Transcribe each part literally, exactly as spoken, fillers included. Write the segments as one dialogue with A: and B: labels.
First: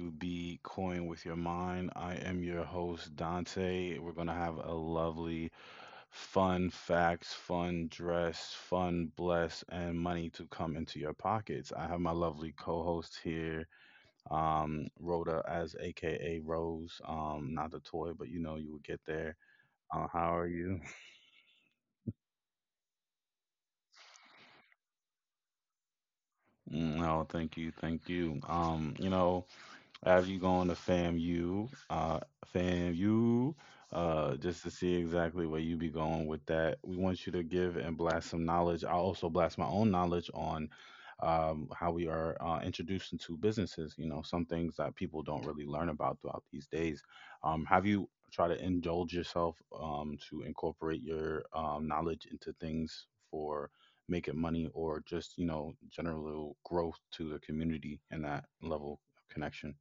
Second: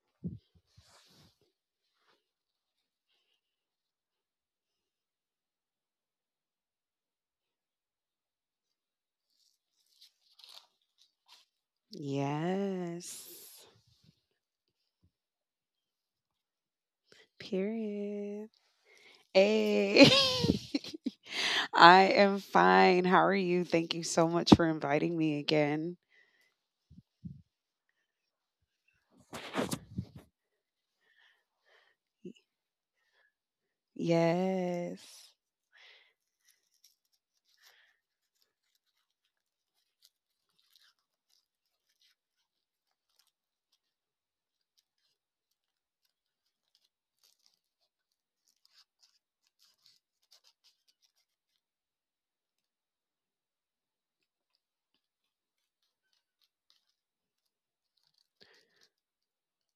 A: to be coin with your mind. I am your host, Dante. We're going to have a lovely, fun facts, fun dress, fun bless, and money to come into your pockets. I have my lovely co host
B: Yes.
A: here, um, Rhoda, as A K A Rose. Um, not the toy, but you
B: Period.
A: know, you will get there. Uh,
B: Hey.
A: how are you?
B: I am fine. How are you? Thank you so much for inviting me again.
A: Mm, no, thank you. Thank you. Um, you know, after you go on to F A M U, uh, F A M U, uh, just to see
B: Yes.
A: exactly where you be going with that. We want you to give and blast some knowledge. I'll also blast my own knowledge on um, how we are uh, introduced into businesses. You know, some things that people don't really learn about throughout these days. Um, have you try to indulge yourself um, to incorporate your um, knowledge into things for making money or just, you know, general growth to the community and that level of connection?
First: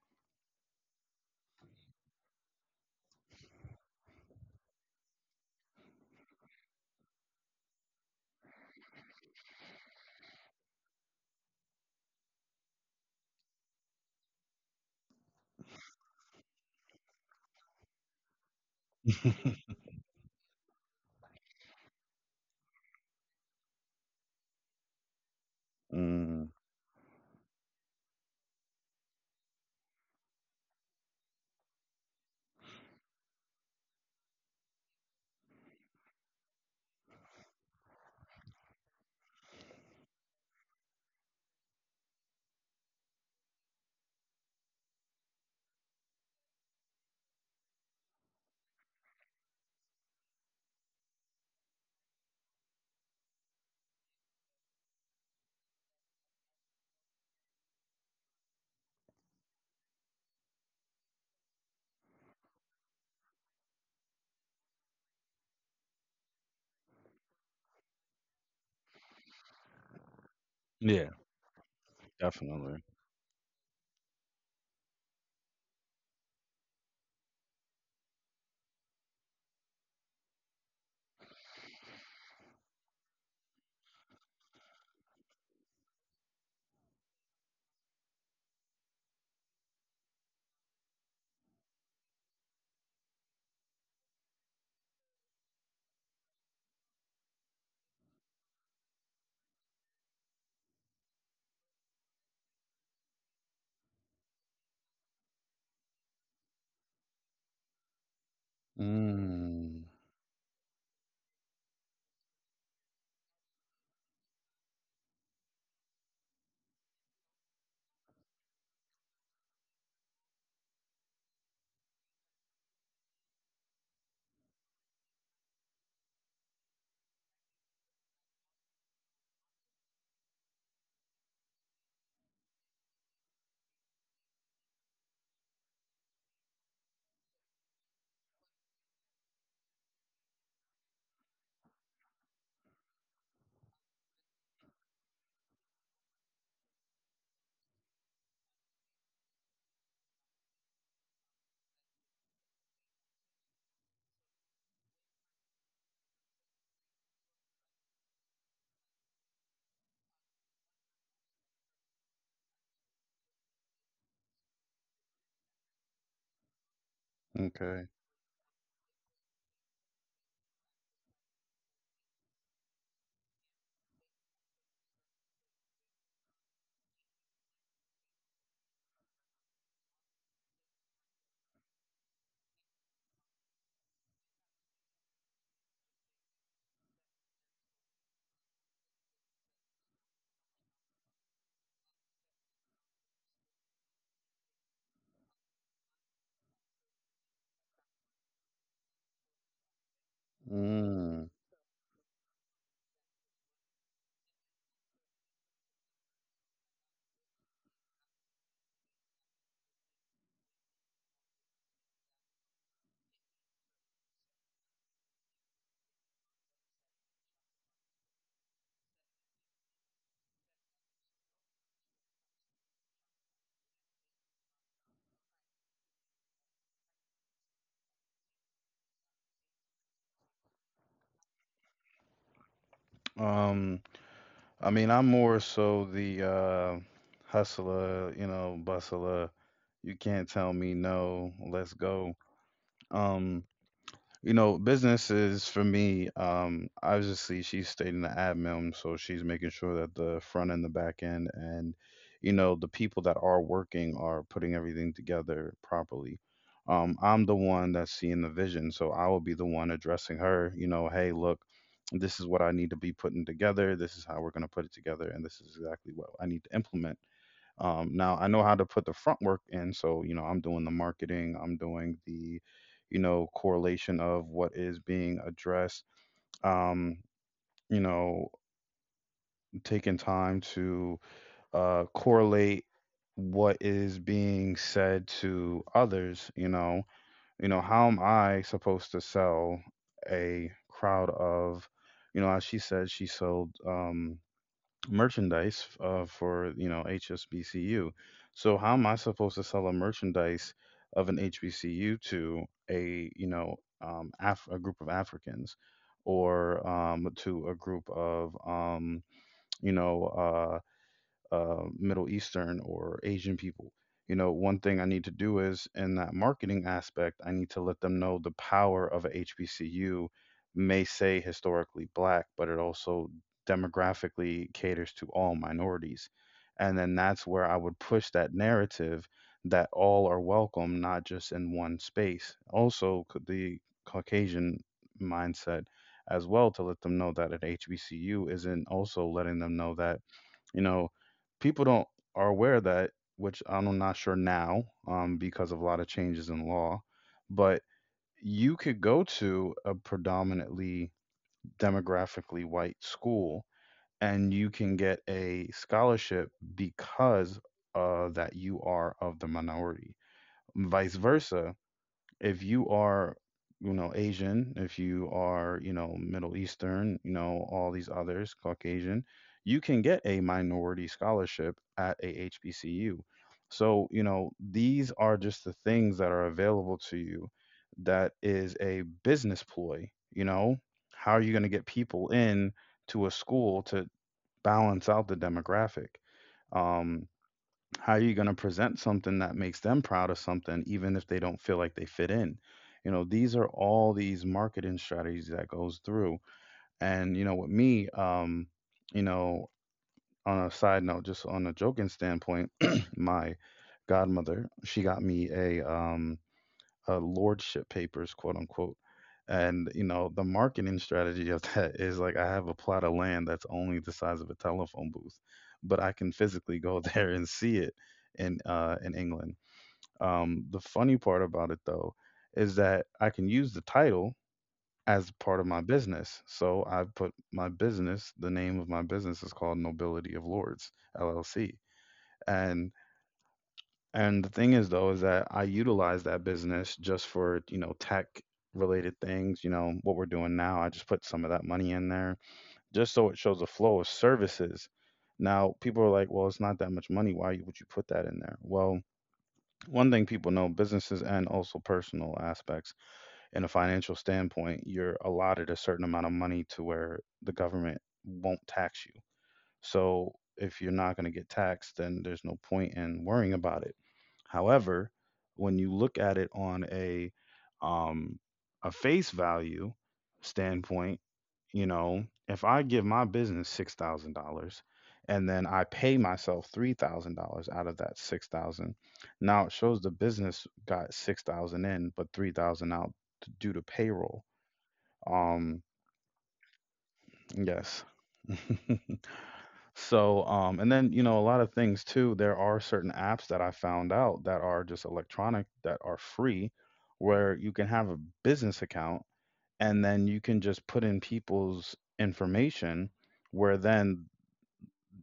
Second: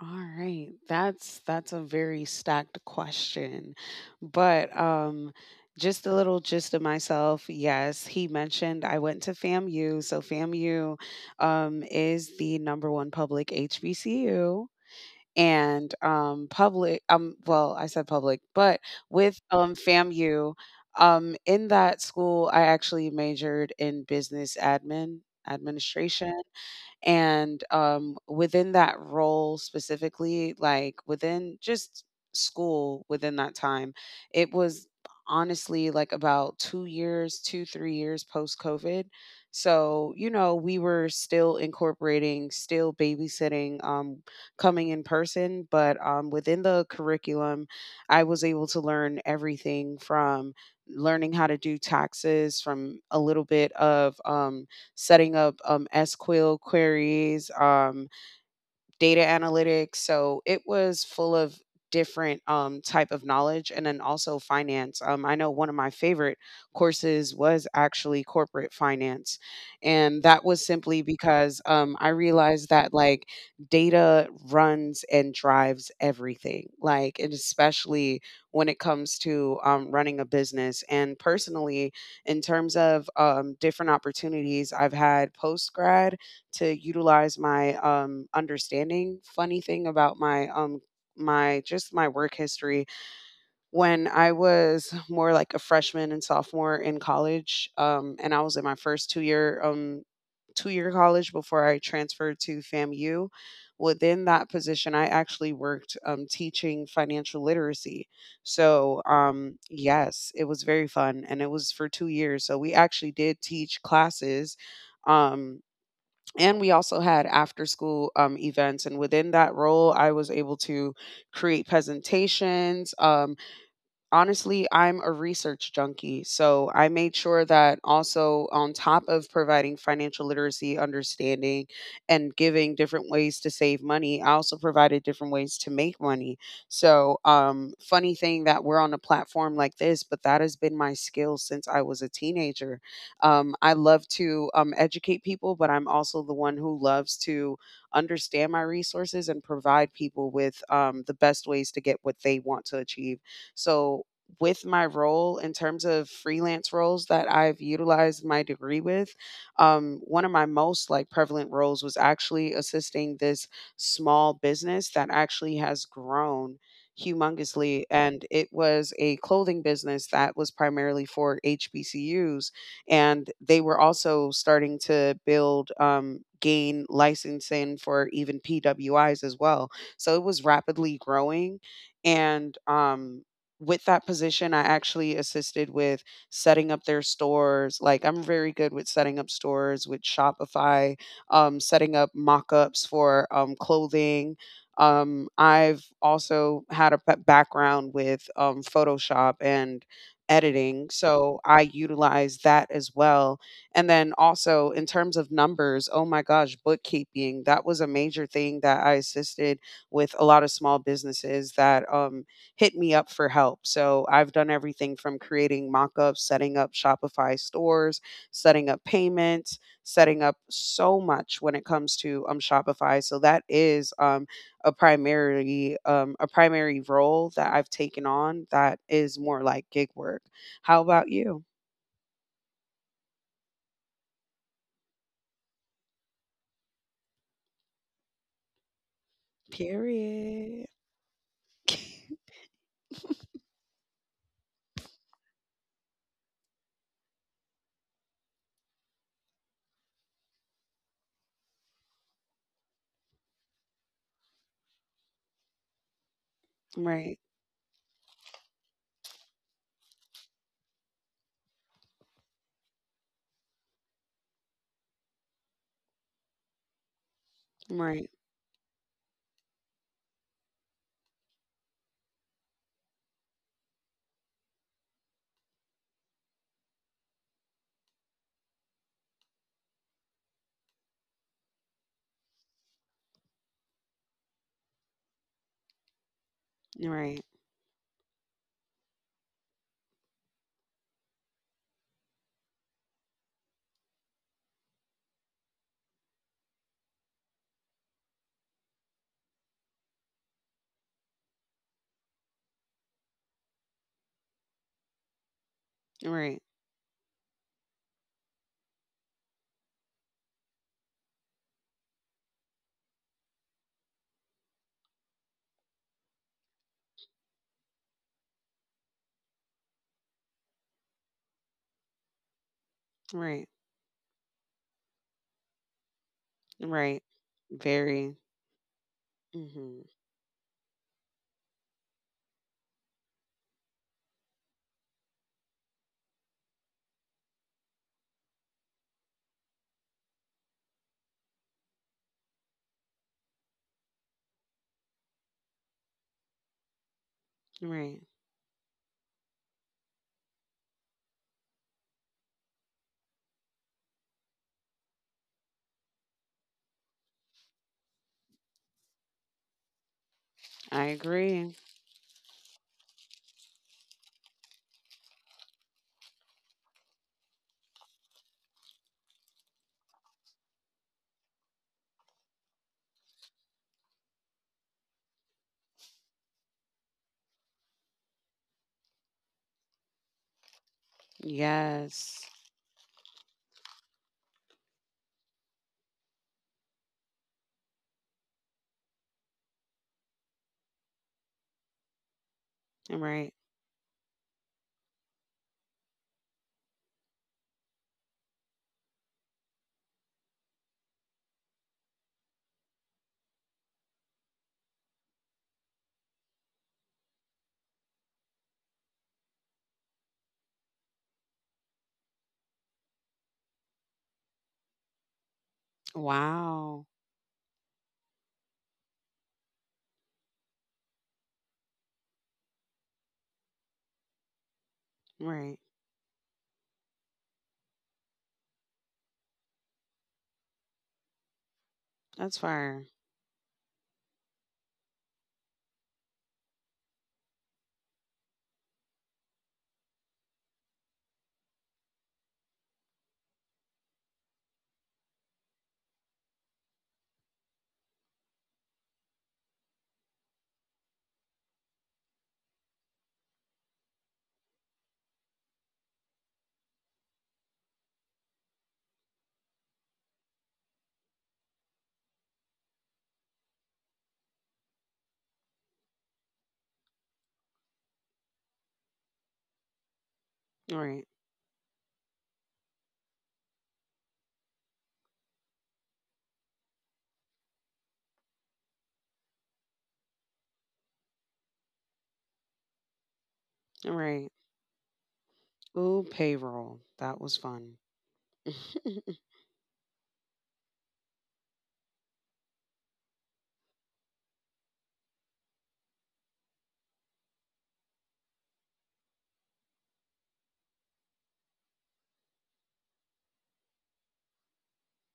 B: All right. That's that's a very stacked question. But um just a little gist of myself. Yes, he mentioned I went to FAMU. So FAMU um is the number one public H B C U. And, um, public, um, well, I said public, but with, um, FAMU, um, in that school, I actually majored in business admin, administration.
A: Mm.
B: And um, within that role specifically, like within just school, within that time, it was honestly like about two years, two, three years post COVID. So, you know, we were still incorporating, still babysitting, um, coming in person, but um, within the curriculum, I was able to learn everything from learning how to do taxes, from a little bit of um, setting up um, sequel queries, um, data analytics. So it was full of different um, type of knowledge and then also finance. Um, I know one of my favorite courses was actually corporate finance. And that was simply
A: Yeah,
B: because um, I realized
A: definitely.
B: that, like, data runs and drives everything, like, and especially when it comes to um, running a business. And personally, in terms of um, different opportunities I've had post grad to utilize my um, understanding. Funny thing about my um my just my work history, when I was more like a freshman and sophomore in college, um, and I was in my first two year um two year college before I transferred to FAMU. Within that position, I actually worked um, teaching financial literacy. So, um,
A: Mm.
B: yes, it was very fun and it was for two years. So, we actually did teach classes, um, and we also had after school um, events, and within that role I was able to create presentations. Um, honestly, I'm a research junkie. So I made sure that also, on top of providing financial literacy understanding and giving different ways to save money, I also provided different ways to make money. So, um, funny thing that we're on a platform like this, but that has been my skill since I was a teenager. Um, I love to um, educate people, but I'm also the one who loves to understand my resources and provide people with um, the best ways to get what they want to achieve. So, with my role in terms of freelance roles that I've utilized my degree with, um, one of my most like prevalent roles was actually assisting this small business that actually has grown humongously,
A: Okay.
B: and it was a clothing business that was primarily for H B C Us, and they were also starting to build, um, gain licensing for even P W Is as well. So it was rapidly growing, and um, with that position, I actually assisted with setting up their stores. Like, I'm very good with setting up stores with Shopify, um, setting up mock-ups for um, clothing. Um, I've also had a ba- background with um, Photoshop and editing,
A: Mm.
B: so I utilize that as well. And then also, in terms of numbers, oh my gosh, bookkeeping, that was a major thing that I assisted with a lot of small businesses that um, hit me up for help. So I've done everything from creating mockups, setting up Shopify stores, setting up payments, setting up so much when it comes to um, Shopify. So that is um, a primary um, a primary role that I've taken on that is more like gig work. How about you?
A: Um, I mean, I'm more so the uh hustler, you know, bustler. You can't tell
B: Period.
A: me no, let's go. Um, You know, business is for me. Um, obviously she's stayed in the admin, so she's making sure that the front end, the back end, and, you know, the people that are working are putting everything together properly. Um,
B: Right,
A: I'm the one that's seeing the vision, so I will be the one addressing her, you know, hey, look, this is what I need to be putting together, this is how we're going to put it together, and this is exactly what I need to implement. Um,
B: right,
A: now I know how to put the front work in, so you know I'm doing the marketing, I'm doing the, you know, correlation of what is being addressed. Um, you know, taking time to uh, correlate what is being said to others. You know,
B: right,
A: you know how am I supposed to sell a crowd of, you know, as she said, she sold. Um, merchandise uh, for, you know, H S B C U. So how am I supposed to sell a merchandise of an H B C U to a, you know, um, Af- a group of Africans
B: right,
A: or um, to a group of, um, you know uh, uh, Middle Eastern or Asian people. You know, one thing I need to do is in that marketing aspect, I need to let them know the power of a H B C U may say historically black, but it also
B: right,
A: demographically caters to all minorities. And
B: right.
A: then that's where I would
B: Very.
A: push that narrative
B: Hmm.
A: that all are welcome, not just in one space. Also, c- the Caucasian mindset as well, to let them know that an H B C U isn't also letting them know that, you know, people don't are aware of that, which I'm not sure now, um, because of a lot of changes in law, but
B: Right.
A: you could go to a predominantly demographically white school and you can get a scholarship because uh, that you are of the minority.
B: I
A: Vice
B: agree.
A: versa, if you are, you know, Asian, if you are, you know, Middle Eastern, you know, all these others, Caucasian, you can get a minority scholarship at a H B C U. So, you know, these are just the things that are available to you that is a business ploy, you know? How are you going to get people
B: Yes.
A: in to a school to balance out the demographic? Um, how are you gonna present something that makes them proud of something, even if they don't feel like they fit in? You know,
B: Right.
A: these are all these marketing strategies that goes through. And you know, with me, um, you know, on a side note, just on a joking standpoint, my godmother, she got me a um uh, lordship papers, quote unquote. And you know, the marketing strategy of that is like I have a plot of land that's only the size of a telephone booth, but I can physically
B: Wow.
A: go there and see it in uh, in England. Um, the funny part about it though is that I can use the title as
B: Right.
A: part of my business. So I put my business, the name of my business is called Nobility of Lords L L C.
B: That's fire.
A: And and the thing is though is that I utilize that business just for, you know, tech related things, you know, what we're doing now. I just put some of that money in there just so it shows a flow of services. Now, people are like, "Well, it's not that much money. Why would you put that in there?" Well, one thing people know, businesses and also personal aspects, in a financial standpoint, you're allotted a certain amount of money to where the government won't tax you. So if you're not going to get taxed, then there's no point in worrying about it. However, when you look at it on a um, a face value
B: Right.
A: standpoint, you know, if I give my business six thousand dollars and then I pay myself three thousand dollars out of that six thousand, now it shows the business got six thousand in, but three thousand out t- due to
B: Right.
A: payroll. Um,
B: Ooh, payroll. That was fun.
A: yes. So, um, and then, you know, a lot of things too, there are certain apps that I found out that are just electronic that are free where you can have a business account and then you can just put in people's information where then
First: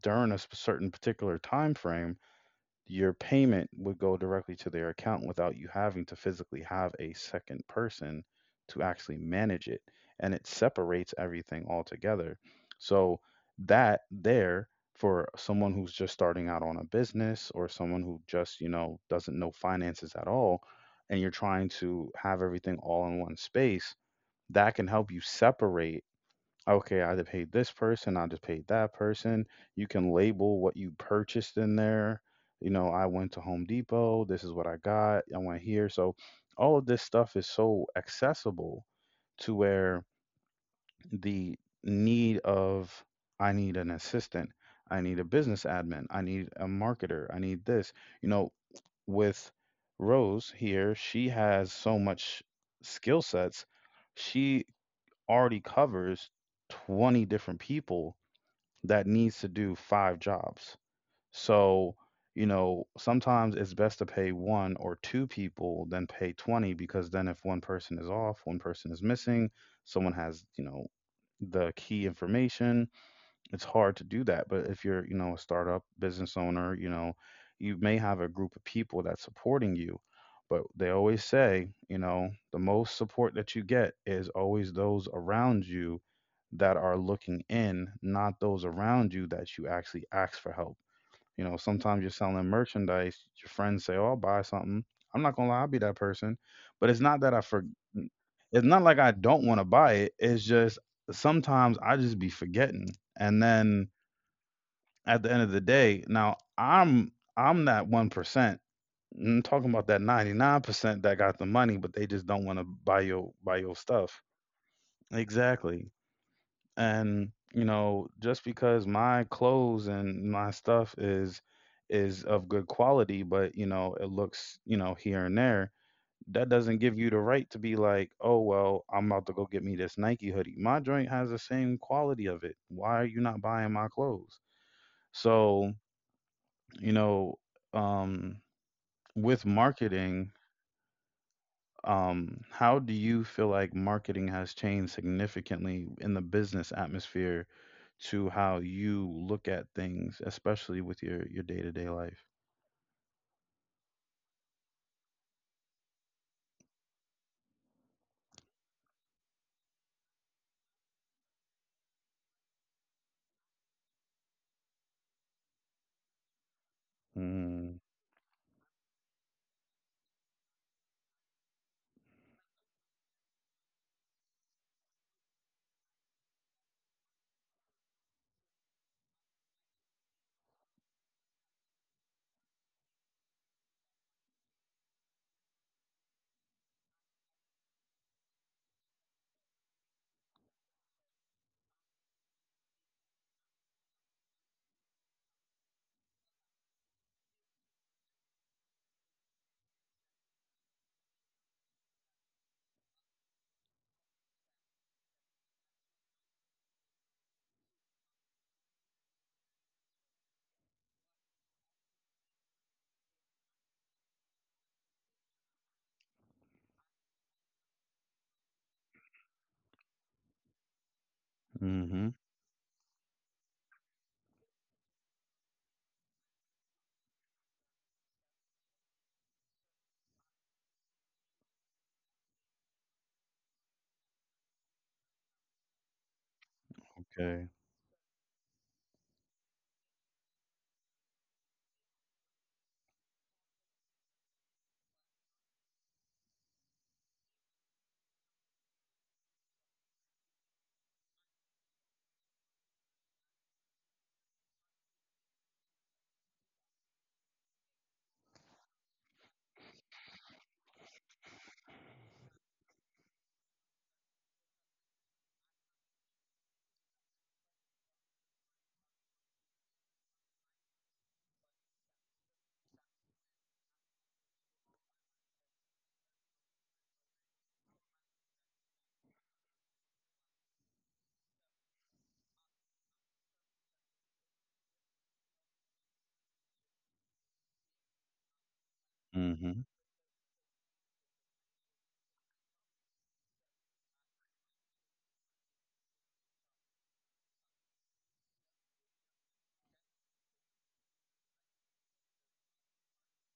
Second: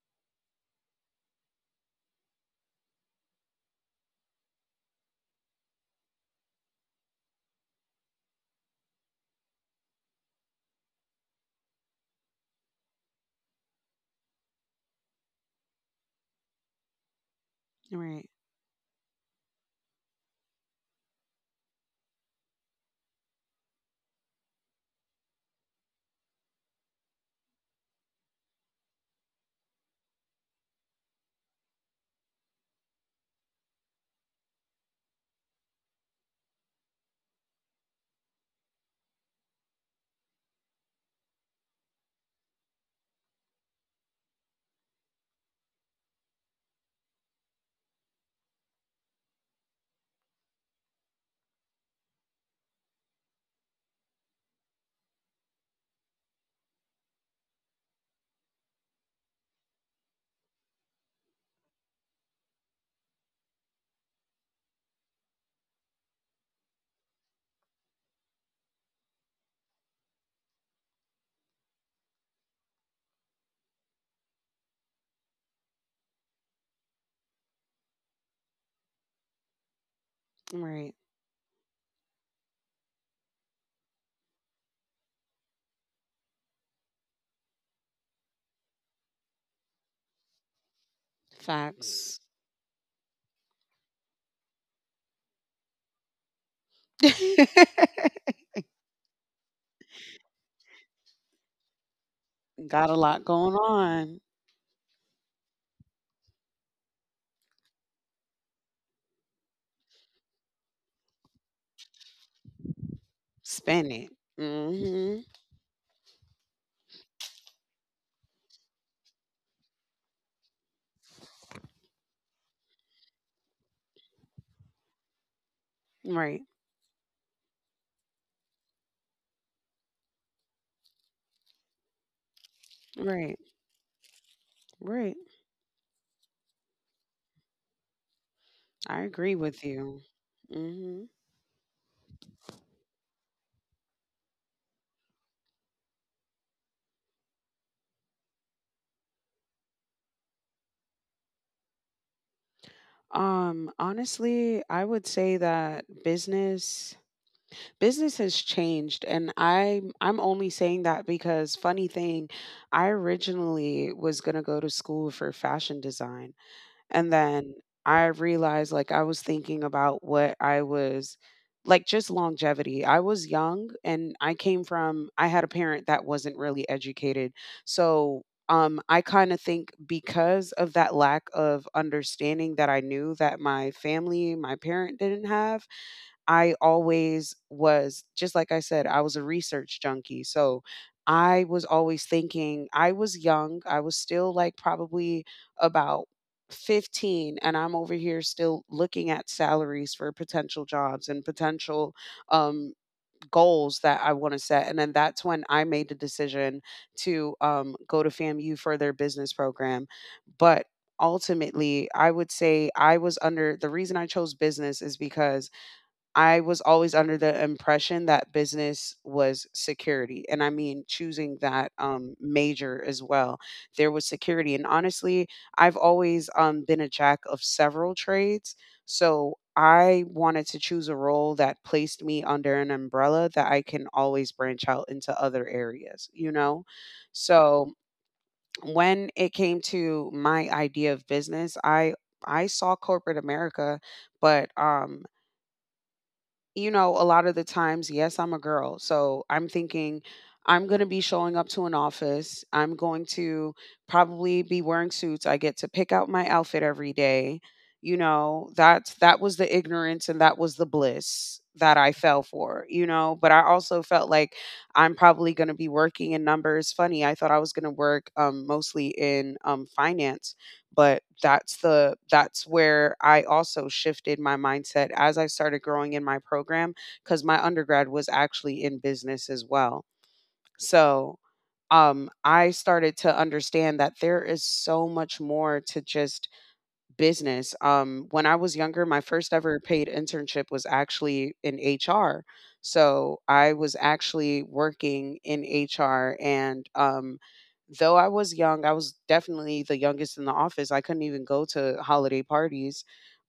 A: during a sp- certain particular time frame your payment would go directly to their account without you having to physically have a second person to actually manage it. And it separates everything altogether. So, that there for someone who's just starting out on a business or someone who
B: Right.
A: just, you know, doesn't know finances at all, and you're trying to have everything all in one space, that can help you separate okay, I just paid this person, I just paid that person. You can label what you purchased in there. You know, I went to Home Depot, this is what I got, I went here. So all of this stuff is so accessible to where the need of I need an assistant, I need a business admin, I need a marketer, I need this. You know, with Rose here, she has so much skill sets. She already covers twenty different people that needs to do five jobs. So, you know, sometimes it's best to pay one or two people than pay twenty because then if one person is off, one person is missing, someone has, you know, the key information, it's hard to do that. But if you're, you know, a startup business owner, you know, you may have a group of people that's supporting you. But they
B: Right.
A: always say, you know, the most support that you get is always those around you that are looking in, not those around you that you actually ask for help. You know, sometimes you're
B: Facts.
A: selling merchandise, your friends say, oh, I'll buy something. I'm not gonna lie, I'll be that person. But it's not that I for it's not like I don't wanna buy it. It's just sometimes I just be forgetting.
B: Got a lot
A: And
B: going
A: then
B: on.
A: at the end of the day, now I'm I'm that one percent. I'm talking about that ninety nine percent that got the money, but they just don't want to buy your buy your
B: Spend it.
A: stuff.
B: Hmm.
A: Exactly. And you know, just because my clothes and my stuff is is of good quality, but you know, it looks you know here and there.
B: Right.
A: That doesn't give you the right to be like, oh well, I'm about to go get me this Nike hoodie. My joint has the same quality of it. Why are you not
B: Right.
A: buying my clothes?
B: Right.
A: So you know, um,
B: I agree
A: with
B: with you.
A: marketing,
B: Hmm.
A: um, how do you feel like marketing has changed significantly in the business atmosphere to how you look at things, especially with your your day-to-day life?
B: Um, honestly, I would say that business business has changed, and i'm i'm only saying that because, funny thing, I originally was going to go to school for fashion design, and then
A: Mm,
B: I realized, like, I was thinking about what I was, like, just longevity. I was young, and I came from I had a parent that wasn't really educated. So um I kind of think, because of that lack of understanding that I knew that my family my parent didn't have. I always was, just like I said, I was a research junkie. So I was always thinking, I was young. I was still like probably about fifteen, and I'm over here still looking at salaries for potential jobs and potential um, goals that I want to set. And then that's when I made the decision to um, go to FAMU for their business program. But ultimately, I would say, I was under the reason I chose business is because I was always under the impression that business was security. And I mean, choosing that
A: mm-hmm.
B: um, major as well, there was security. And honestly, I've always um, been a jack of several trades. So I wanted to choose a role that placed me under an umbrella that I can always branch out into other areas, you know?
A: Okay.
B: So, when it came to my idea of business, I I saw corporate America, but um you know, a lot of the times, yes, I'm a girl. So I'm thinking I'm going to be showing up to an office. I'm going to probably be wearing suits. I get to pick out my outfit every day. You know, that's that was the ignorance, and that was the bliss that I fell for, you know, but I also felt like I'm probably going to be working in numbers. Funny, I thought I was going to work um, mostly in um, finance, but that's the that's where I also shifted my mindset as I started growing in my program, because my undergrad was actually in business as well. So, um, I started to understand that there is so much more to just business. Um, when I was younger, my first
A: Mm-hmm.
B: ever paid internship was actually in H R. So I was actually working in H R. And um, though I was young, I was definitely the youngest in the office. I couldn't even go to holiday parties.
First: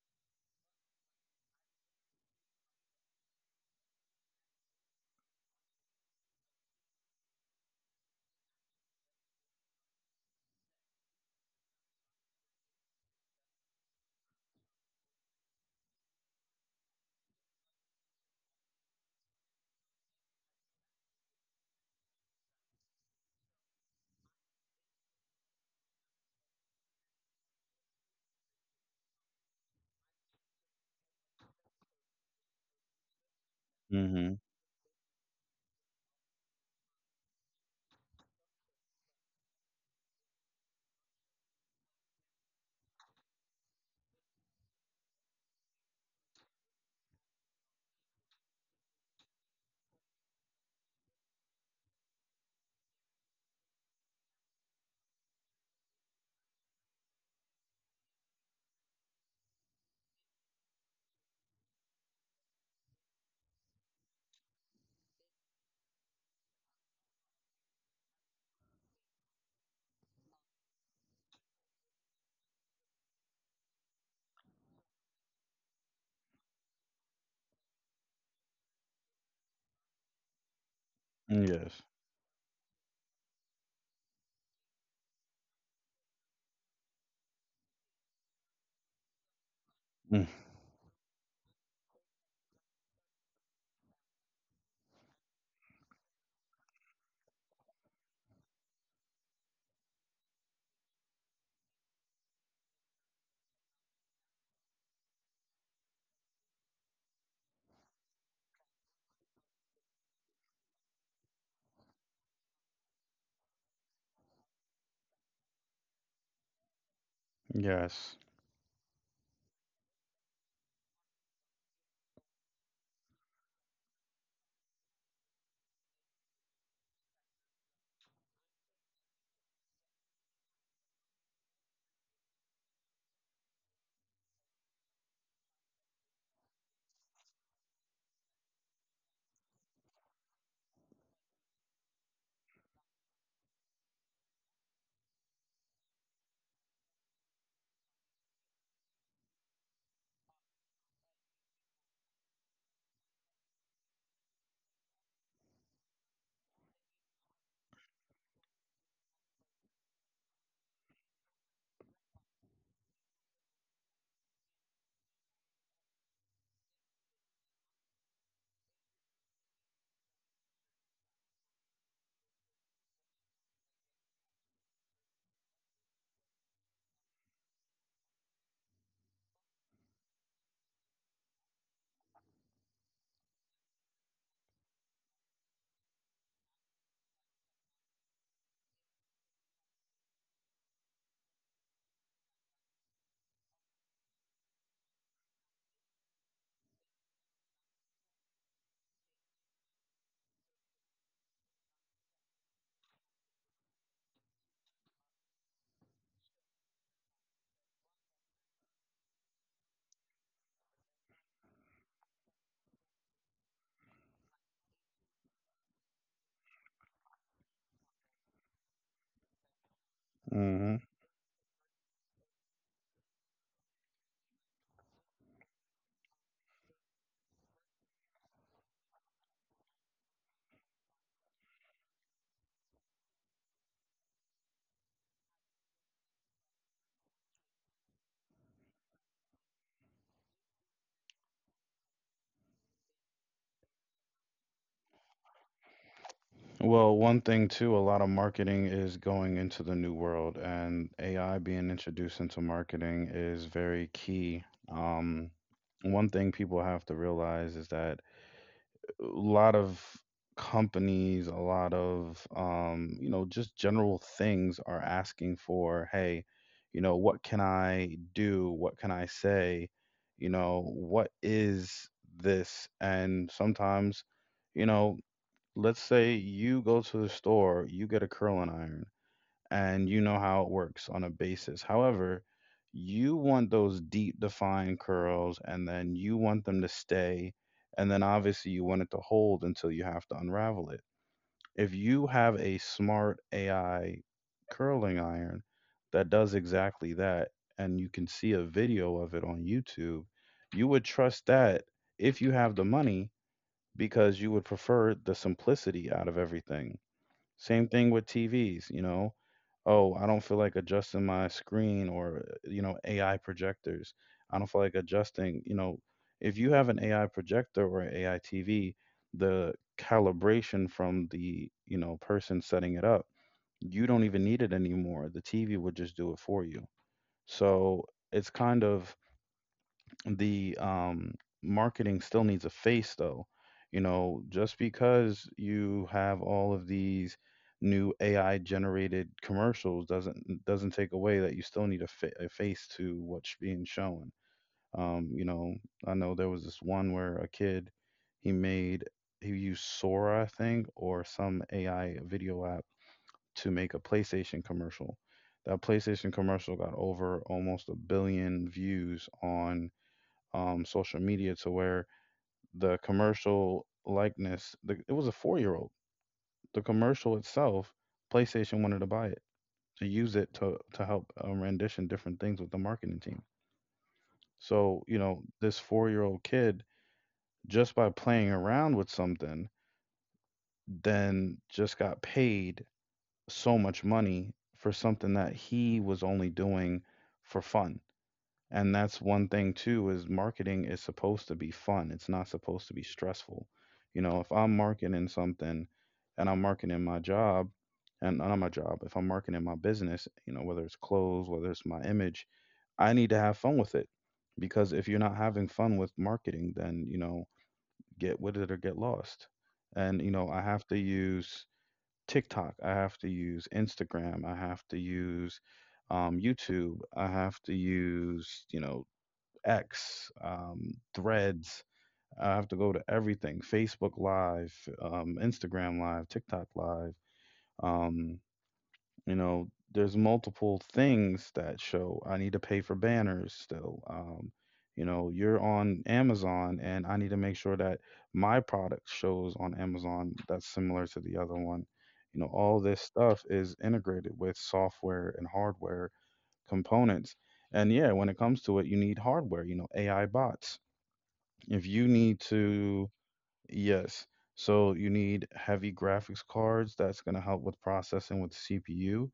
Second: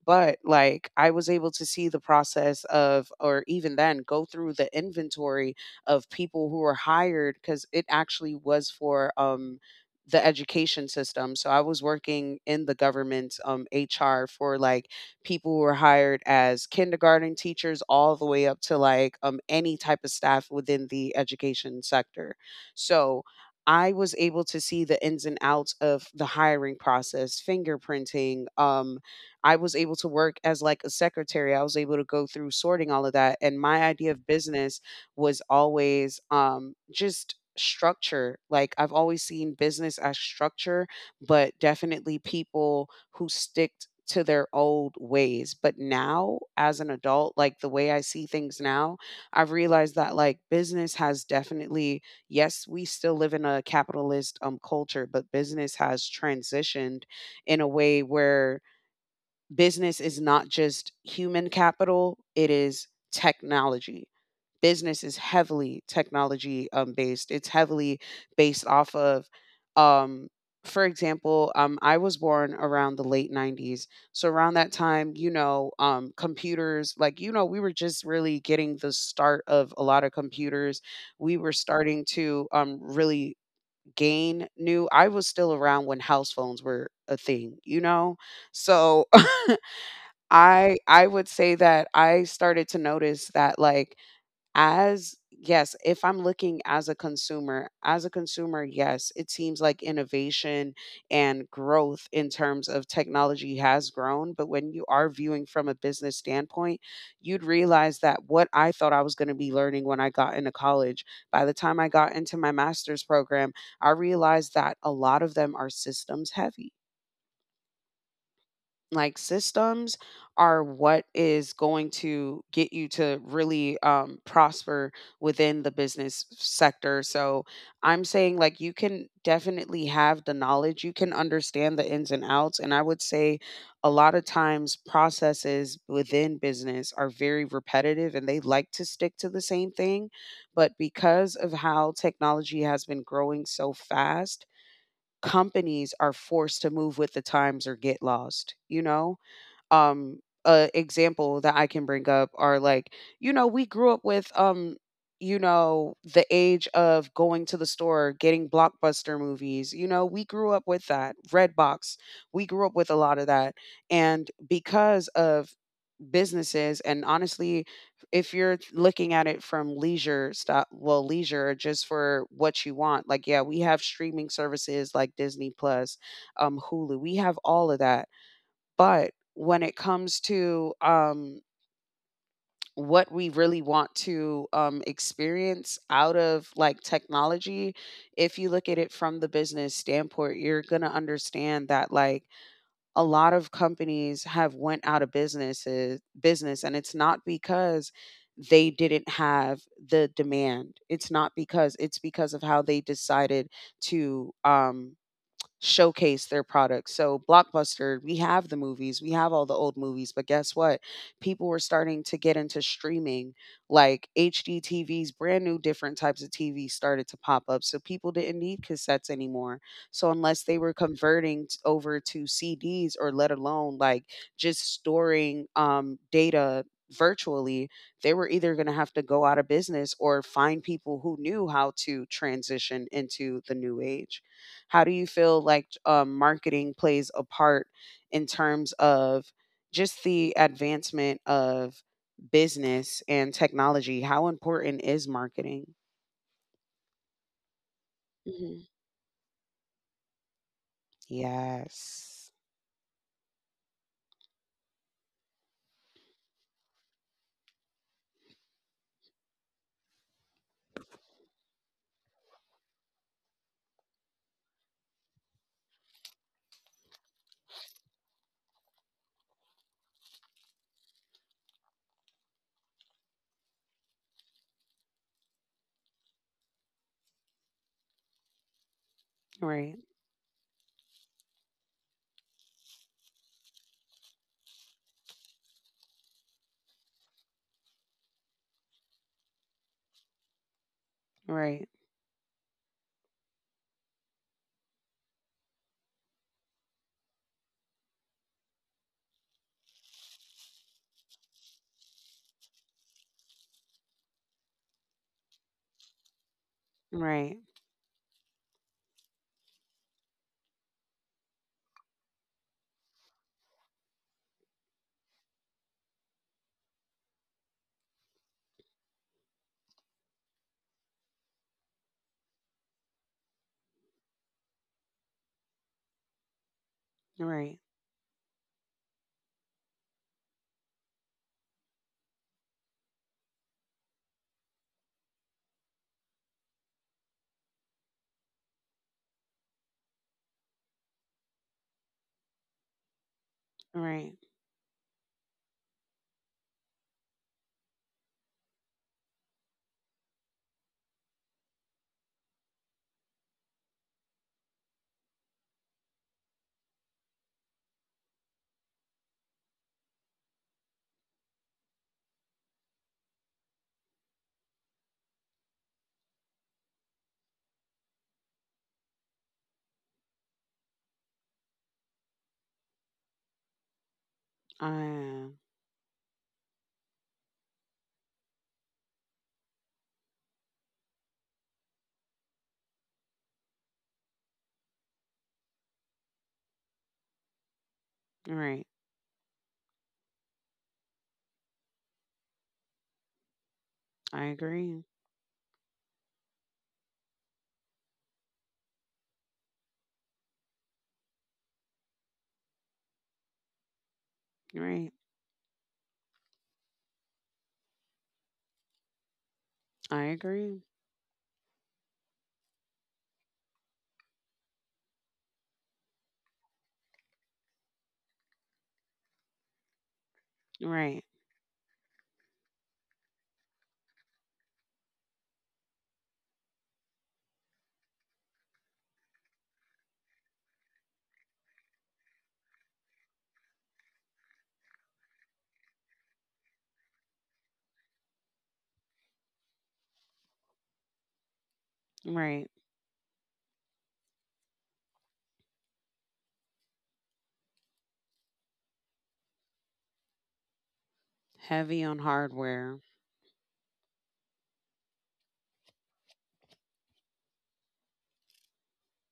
B: But, like, I was able to see the process of, or even then go through the inventory of people who were hired, because it actually was for um, the education system. So I was working in the government's, um, H R for, like, people who were hired as kindergarten teachers all the way up to, like, um, any type of staff within the education sector. So I was able to see the ins and outs of the hiring process, fingerprinting. Um, I was able to work as, like, a secretary. I was able to go through sorting all of that. And my idea of
A: Mm-hmm.
B: business was always um, just structure. Like, I've always seen business as structure, but definitely people who stick to their old ways. But now, as an adult, like the way I see things now, I've realized that, like, business has definitely, yes, we still live in a capitalist um culture, but business has transitioned in a way where business is not just human capital, it is technology. Business is heavily technology um, based. It's heavily based off of, um, for example, um, I was born around the late nineties. So around that time, you know, um, computers, like, you know, we were just really getting the start of a lot of computers. We were
A: Yes.
B: starting to um, really gain new. I was still around when house phones were a thing, you know? So
A: Mm,
B: I I would say that I started to notice that, like, as, yes, if I'm looking as a consumer, as a consumer, yes, it seems like innovation and growth in terms of technology has grown. But when you are viewing from a business standpoint, you'd realize that what I thought I was going to be learning when I got into college, by the time I got into my master's program, I realized that a lot of them are systems heavy,
A: yes.
B: like, systems are what is going to get you to really um, prosper within the business sector. So I'm saying, like, you can definitely have the knowledge, you can understand the ins and outs. And I would say a lot of times processes within business are very repetitive and they like to stick to the same thing. But because of how technology has been growing so fast, companies are forced to move with the times or get lost, you know? um a example that I can bring up are, like, you know, we grew up with, um, you know, the age of going to the store, getting blockbuster movies. You know, we grew up with that. Redbox. We grew up with a lot of that. And because of businesses and honestly, if you're looking at it from leisure stuff, well, leisure just for what you want, like, yeah, we have streaming services like Disney Plus, um Hulu, we have all of that. But when it comes to um, what we really want to um, experience out of like technology, if you look at it from the business standpoint, you're gonna understand that, like, a lot of companies have went out of businesses business, and it's not because they didn't have the demand. It's not because it's because of how they decided to um, showcase their products. So Blockbuster, we have the movies, we have all the old movies, but guess what? People were starting to get into streaming, like H D T Vs, brand new different types of T Vs started to pop up. So people didn't need cassettes anymore. So unless they were
A: Mm-hmm.
B: converting t- over to C Ds, or let alone like just storing um data virtually, they were either going to have to go out of business or find people who knew how to transition into the new age. How do you feel like um, marketing plays a part in terms of just the advancement of business and technology? How important is marketing?
A: Well, one thing too, a lot of
B: hmm
A: marketing is going into the new world, and A I being introduced
B: Yes.
A: into marketing is very key. Um, One thing people have to realize is that a lot of companies, a lot of um, you know, just general things are asking for, hey, you know, what can I do? What can I say? You know, what is this? And sometimes you know let's say you go to the store, you get a curling iron,
B: Right.
A: and you know how it works on a basis. However, you want those deep defined curls, and then you want them to stay, and then obviously you want it to hold until you have to unravel it.
B: Right.
A: If you have a smart A I curling iron that does exactly that, and you can see a video of it on YouTube, you would trust that if you have the money because you would prefer the simplicity out of everything.
B: Right.
A: Same thing with T Vs, you know. Oh, I don't feel like adjusting my screen or, uh, you know, A I projectors. I don't feel like adjusting, you know, if you have an A I projector or an A I T V, the calibration from the, you know, person setting it up, you don't even need it anymore. The T V would just do it for you.
B: Right.
A: So it's kind of the um, marketing still needs a face though. You know just because you have all of these new ai generated commercials doesn't doesn't take away that you still need a, fa- a face to what's being shown.
B: Right.
A: um, you know I know there was this one where a kid he made he used sora I think or some ai video app to make a playstation commercial. That playstation commercial got over almost a billion views on um, social media to where the commercial likeness, the, it was a four year old. The commercial itself, PlayStation wanted to buy it to use it to, to help um, rendition different things with the marketing team. So, you know,
B: Uh,
A: this four year old kid, just by playing around with something, then just got paid so much money for something that he was only doing for fun.
B: right.
A: And that's one thing too is marketing is supposed to be fun. It's not supposed to be stressful. You know, if
B: I
A: I'm
B: agree.
A: marketing something and I'm marketing my job and not my job, if I'm marketing my business, you know, whether it's clothes, whether it's my image, I need to have fun with it. Because if
B: Right.
A: you're not having fun with marketing, then, you know, get with it or get lost. And, you
B: I
A: know, I have
B: agree.
A: to use TikTok, I have to use Instagram, I have to use um, YouTube, I have to use, you know, X, um,
B: Right.
A: Threads. I have to go to everything: Facebook Live, um, Instagram Live, TikTok Live. Um, you know, there's multiple things that show. I need to pay for banners still. Um, you know, you're on Amazon, and I need to make sure that my product shows on Amazon that's similar to the other one. You know,
B: Right.
A: all this stuff is integrated with software and hardware components. And yeah, when it comes to it, you need hardware, you know, A I bots. If
B: Heavy
A: you
B: on
A: need
B: hardware.
A: to, yes. So you need heavy graphics cards. That's going to help with processing with C P U.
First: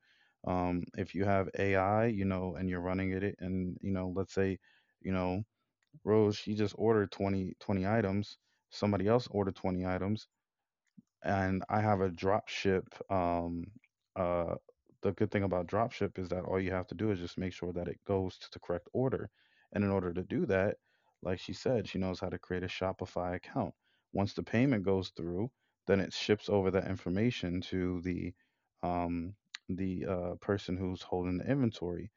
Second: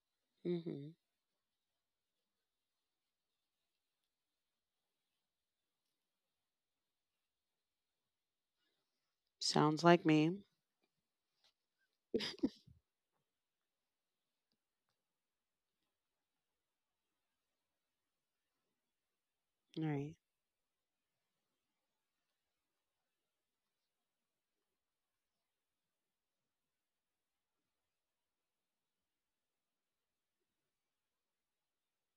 A: Um,
B: hmm
A: if you have A I, you know, and you're running it, and you know, let's say, you know, Rose, she just ordered twenty twenty items. Somebody else ordered
B: Sounds
A: twenty
B: like
A: items
B: me.
A: and I have a drop ship. Um, uh, the good thing about drop ship is that all you have to do is just make sure that it goes to the correct order. And in order
B: Right.
A: to do that, like she said, she knows how to create a Shopify account. Once the payment goes through, then it ships over that information to the um, the uh, person who's holding the inventory.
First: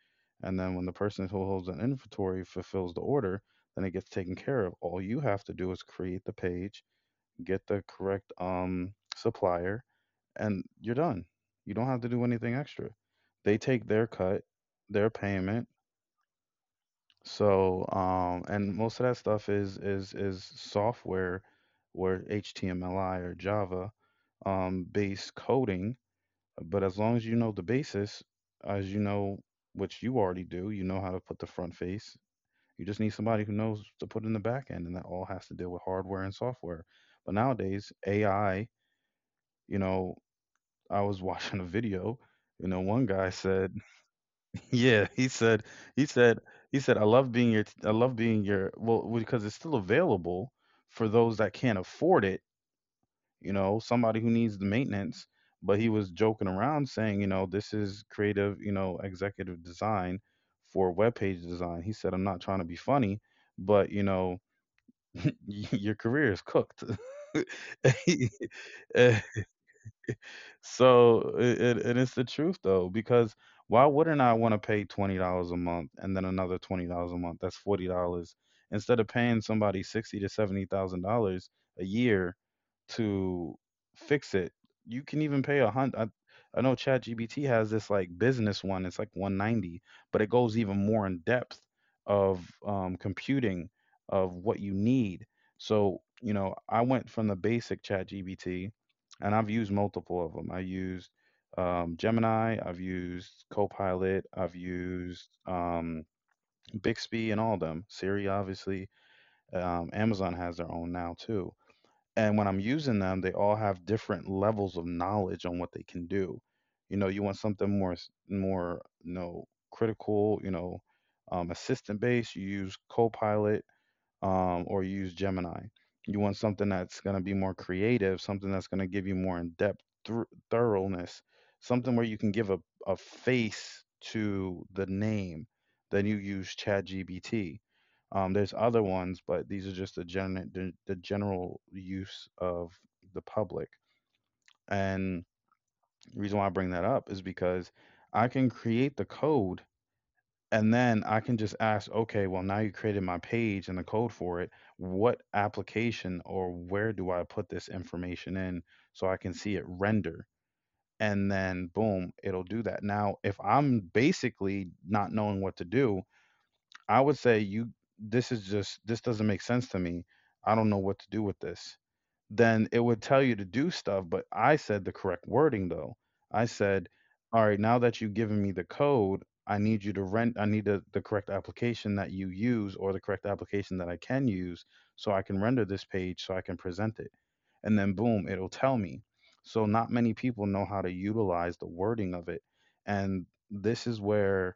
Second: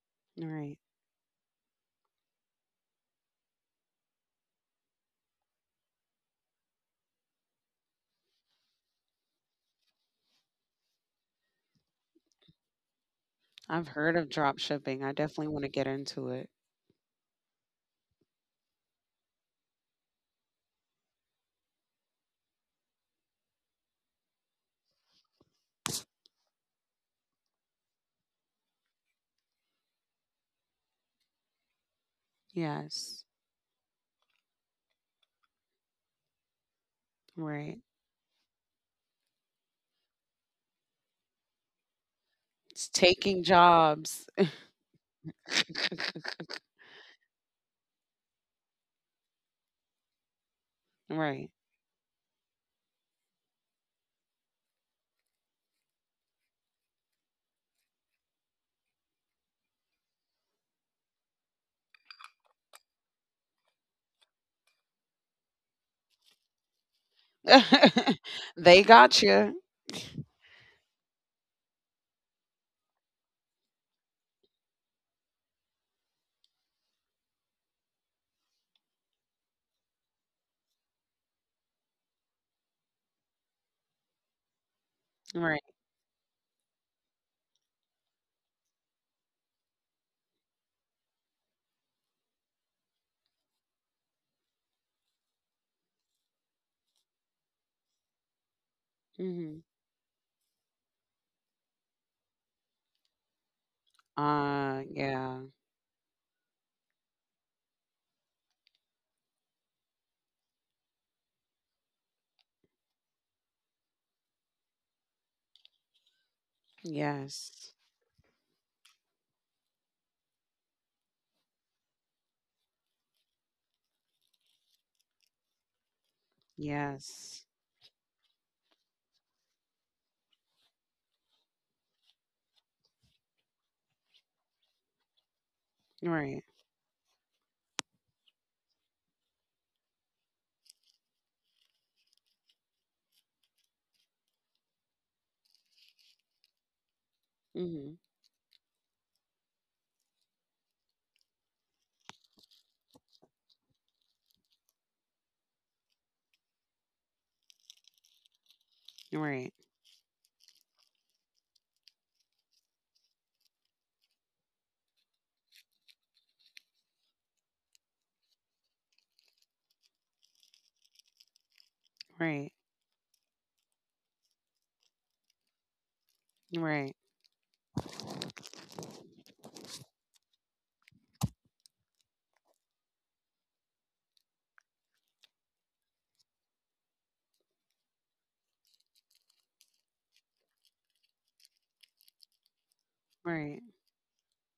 A: And then
B: Right.
A: when the person who holds an inventory fulfills the order, then it gets taken care of. All you have to do is create the page, get the correct um, supplier, and you're done. You don't have to do anything extra. They
B: I've
A: take their
B: heard of
A: cut,
B: drop shipping.
A: their
B: I definitely want
A: payment.
B: to get into it.
A: So, um, and most of that stuff is is is software, where H T M L I or Java um, based coding. But as long as you know the basis, as you know, which you already do, you know how to put the front face. You just need
B: Yes.
A: somebody who knows to put in the back end, and that all has to deal with hardware and software. But
B: Right.
A: nowadays, A I, you know, I was watching a video, you know,
B: It's
A: one guy
B: taking
A: said,
B: jobs.
A: yeah, he said, he said, he said, I love being your, I love being your, well, well, because it's still available for those
B: Right.
A: that can't afford it, you know, somebody who needs the maintenance. But he was joking around saying, you know, this is creative, you know, executive design for web page design. He said, I'm not trying to be funny, but, you know, your career is cooked.
B: They got you.
A: So it, it, it is the truth though, because why wouldn't I want to pay twenty dollars a month and then another twenty dollars a month, that's forty dollars, instead of paying somebody sixty to seventy thousand dollars a year to fix it? You can even
B: Right.
A: pay a hundred. I, I know ChatGPT has this like business one, it's like one ninety, but it goes even more in depth of um, computing, of what you need. So you know I went from the basic ChatGPT, and I've
B: Mhm.
A: used multiple of them. I used um, Gemini, I've used Copilot, I've
B: Uh,
A: used
B: yeah.
A: um, Bixby, and all of them. Siri, obviously. Um, Amazon has their own now too. And when I'm using them, they all have different levels of knowledge on what they can do. You know, you want
B: Yes.
A: something more more you know critical, you know, um, assistant based. You use Copilot um, or use Gemini. You want something that's going to be
B: Yes.
A: more creative, something that's going to give you more in depth thr thoroughness, something where you can give a, a face to the name. Then you
B: Right.
A: use ChatGPT. Um, there's other ones, but these are just the, gen- the, the general use of the public. And the reason why I bring that up is because
B: Mhm.
A: I can create the code, and then I can just ask, okay, well, now you created my page and the code for it. What application or where do I put this information in so I can
B: Right.
A: see it render? And then boom, it'll do that. Now, if I'm basically not knowing what to do, I would say, you, this is just, this doesn't make sense to me. I don't know what to do with this.
B: Right.
A: Then it would tell you to do stuff. But I said the correct wording though. I said,
B: Right.
A: all right, now that you've given me the code, I need you to rent, I need the the correct application that you use, or the correct application that I can use, so I can render this page so I can present it. And then boom, it'll tell me. So not many people know how to utilize the wording of it. And
B: Right.
A: this is where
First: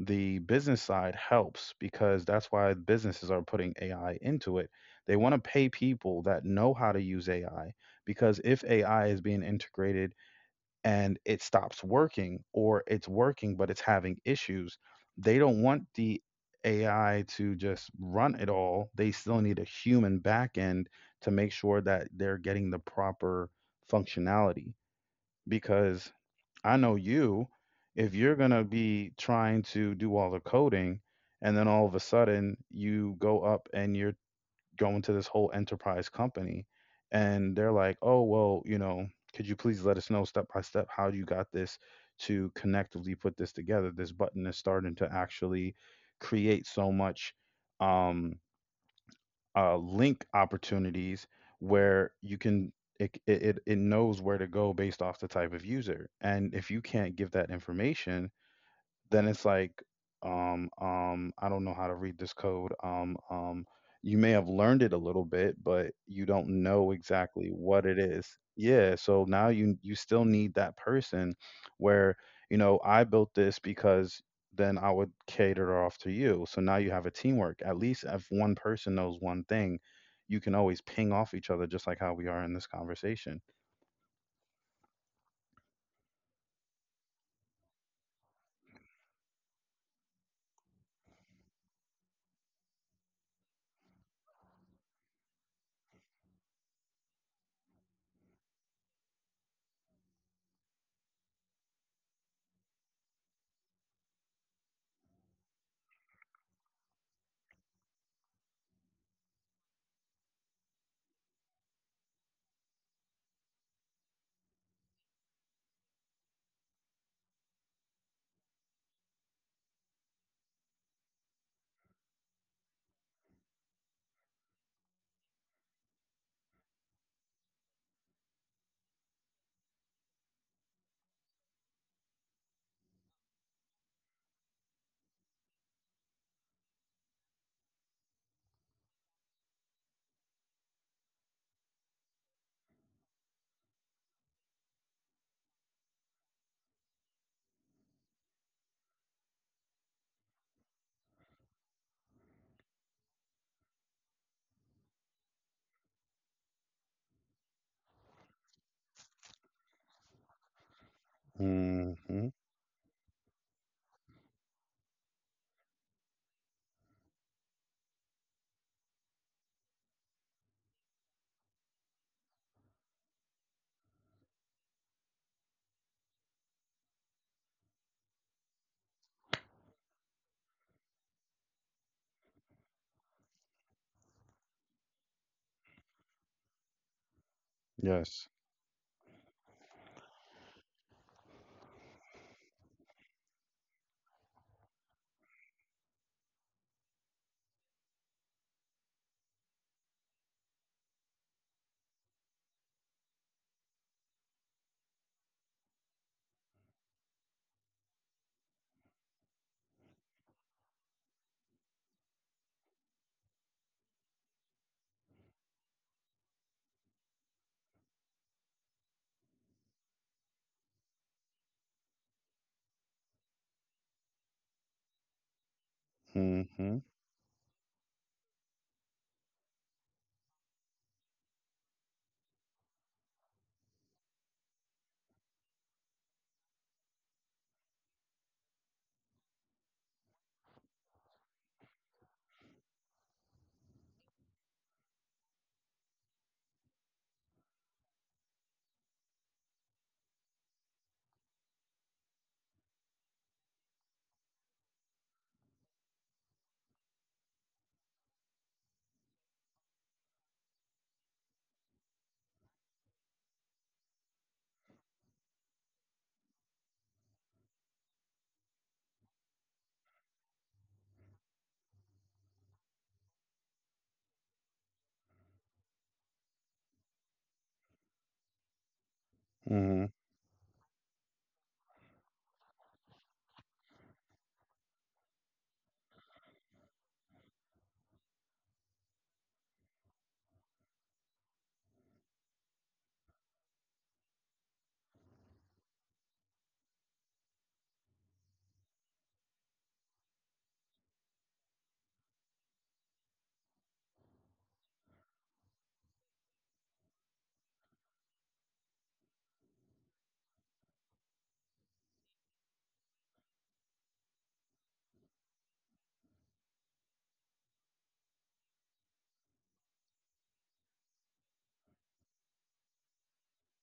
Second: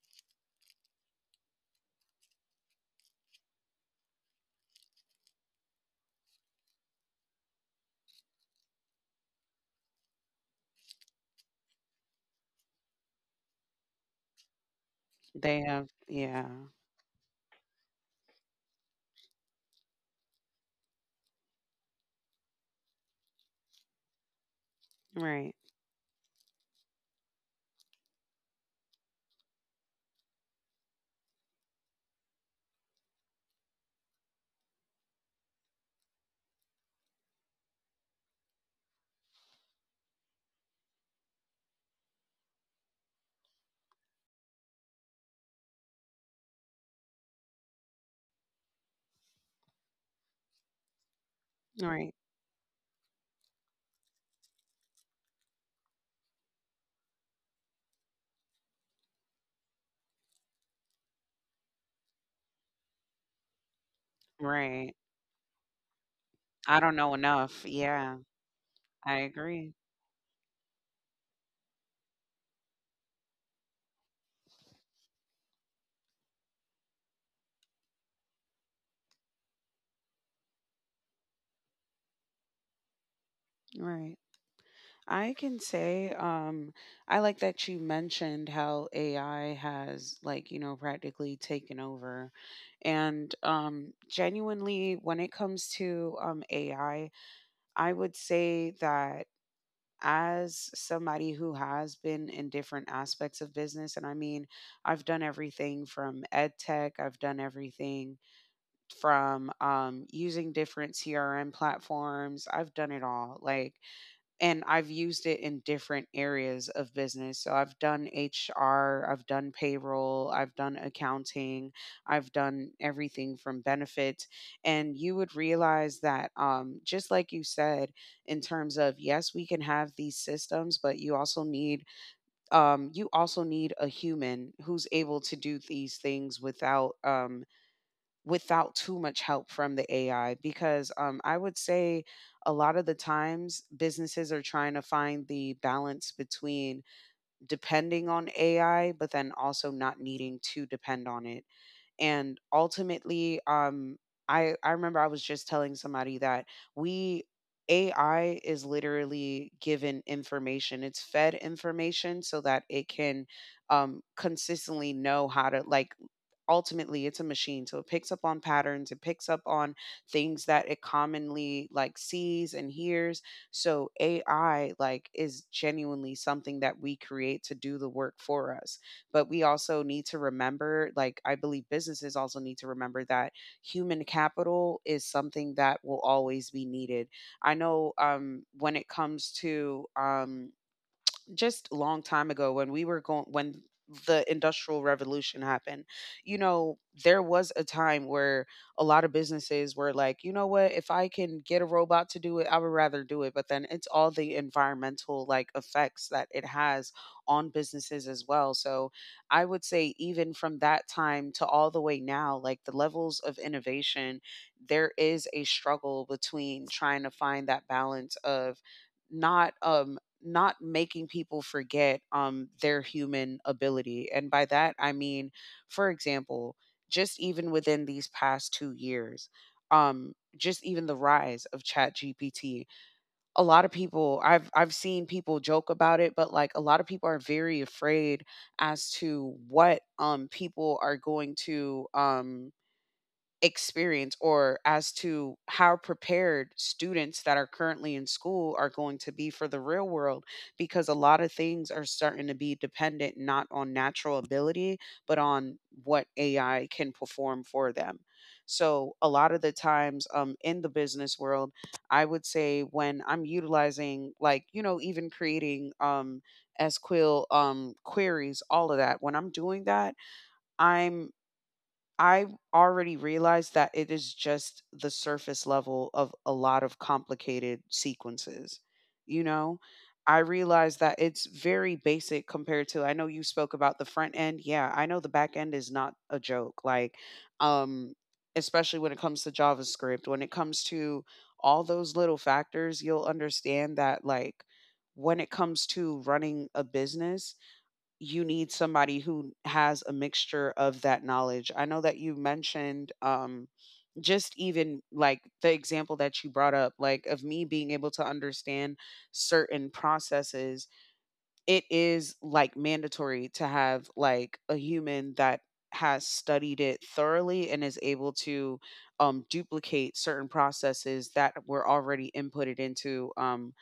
A: the business side helps, because that's why businesses are putting A I into it. They want to pay people that know how to use A I, because if A I is being integrated and it stops working, or it's working but it's having issues, they
B: They
A: don't want
B: have,
A: the
B: yeah.
A: A I to just run it all. They still need a human back end to make sure that they're getting the proper functionality,
B: Right.
A: because I know you, if you're going to be trying to do all the coding and then all of a sudden you go up and you're going to this whole enterprise company and they're like, oh, well, you know, could you please let us know step by step how you got this to connectively put this together? This button is starting to actually create so much. Um, uh, Link opportunities where
B: Right.
A: you can it, it it it knows where to go based off the type of user, and if you can't give that information, then it's like, um um I don't know how to read this code. Um um you may have learned it
B: Right.
A: a little bit, but you don't
B: I
A: know
B: don't know
A: exactly
B: enough.
A: what it
B: Yeah.
A: is. Yeah,
B: I
A: so now
B: agree.
A: you you still need that person where, you know I built this, because then I would cater off to you. So now you have a teamwork, at least if one person knows one thing, you can always ping off each other, just like how we are in this conversation.
B: Right. I can say, um, I like that you mentioned how A I has, like, you know, practically taken over. And um, genuinely, when it comes to um, A I, I I would say that as somebody who has been in different aspects of business, and I mean, I've done everything from ed tech, I've done everything from um, using different C R M platforms, I've done it all. Like, and I've used it in different areas of business. So I've done H R, I've done payroll, I've done accounting, I've done everything from benefits. And you would realize that, um, just like you said, in terms of, yes, we can have these systems, but you also need um, you also need a human who's able to do these things without um, without too much help from the A I, because um, I would say a lot of the times businesses are trying to find the balance between depending on A I, but then also not needing to depend on it. And ultimately, um, I, I remember I was just telling somebody that we A I is literally given information. It's fed information
A: Mhm.
B: so that it can um, consistently know how to, like, ultimately it's a machine, so it picks up on patterns, it picks up on things that it commonly like sees and hears. So AI, like, is genuinely something that we create to do the work for us, but we also need to remember, like, I believe businesses also need to remember that human capital is something that will always be needed. I know
A: Yes.
B: um when it comes to um just long time ago when we were going when the industrial revolution happened, you know, there was a time where a lot of businesses were like, you know what, if I can get a robot to do it, I would rather do it, but then it's all the environmental, like, effects that it has on businesses as well. So I would say even from that time to all the way now, like, the levels of innovation, there is a struggle between trying to find that balance of not um not making people forget um their human ability. And by that I mean, for example,
A: Mhm.
B: just even within these past two years, um just even the rise of chat G P T a lot of people, I've I've seen people joke about it, but like a lot of people are very afraid as to what um people are going to um experience, or as to how prepared students that are currently in school are going to be for the real world, because a lot of things are starting to be dependent not on natural ability, but on what A I can perform for them. So a lot of the times um in the business world, I would say when I'm utilizing like, you know, even creating um S Q L um queries, all of that, when I'm doing that, I'm I already realized that it is just the surface level of a lot of complicated sequences. You know,
A: Mhm.
B: I realized that it's very basic compared to, I know you spoke about the front end. Yeah, I know the back end is not a joke. Like, um especially when it comes to JavaScript, when it comes to all those little factors, you'll understand that, like, when it comes to running a business, you need somebody who has a mixture of that knowledge. I know that you mentioned um just even like the example that you brought up, like of me being able to understand certain processes, it is like mandatory to have like a human that has studied it thoroughly and is able to um, duplicate certain processes that were already inputted into um,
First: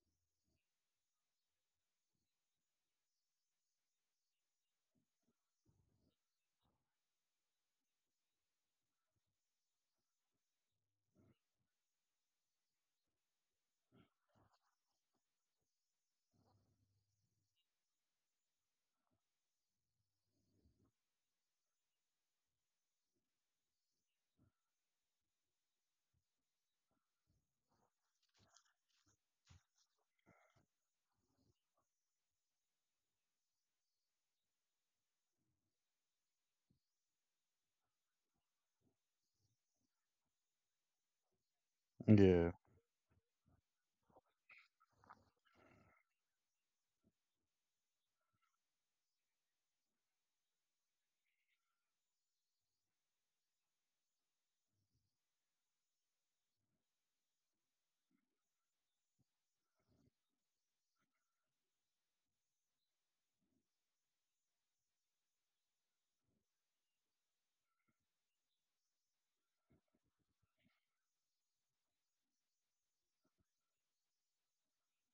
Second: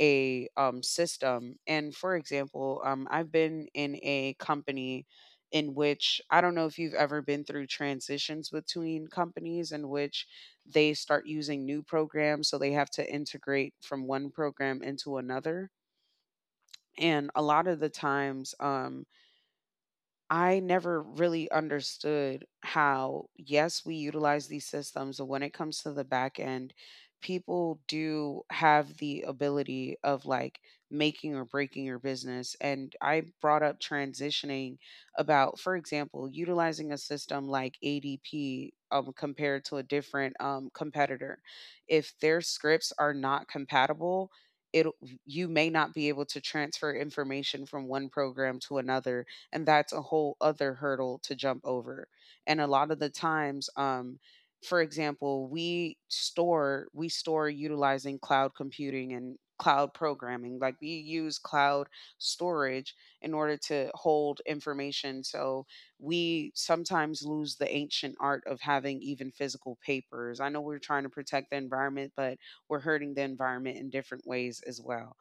B: a um, system. And for example, um, I've been in a company in which, I don't know if you've ever been through transitions between companies in which they start using new programs, so they have to integrate from one program into another. And a lot of the times, um, I never really understood how, yes, we utilize these systems, but when it comes to the back end, people do have the ability of, like, making or breaking your business. And I brought up transitioning about, for example, utilizing a system like A D P, um, compared to a different um, competitor. If their
A: Yeah.
B: scripts are not compatible, it you may not be able to transfer information from one program to another, and that's a whole other hurdle to jump over. And a lot of the times, um for example, we store we store utilizing cloud computing and cloud programming. Like we use cloud storage in order to hold information, so we sometimes lose the ancient art of having even physical papers. I know we're trying to protect the environment, but we're hurting the environment in different ways as well.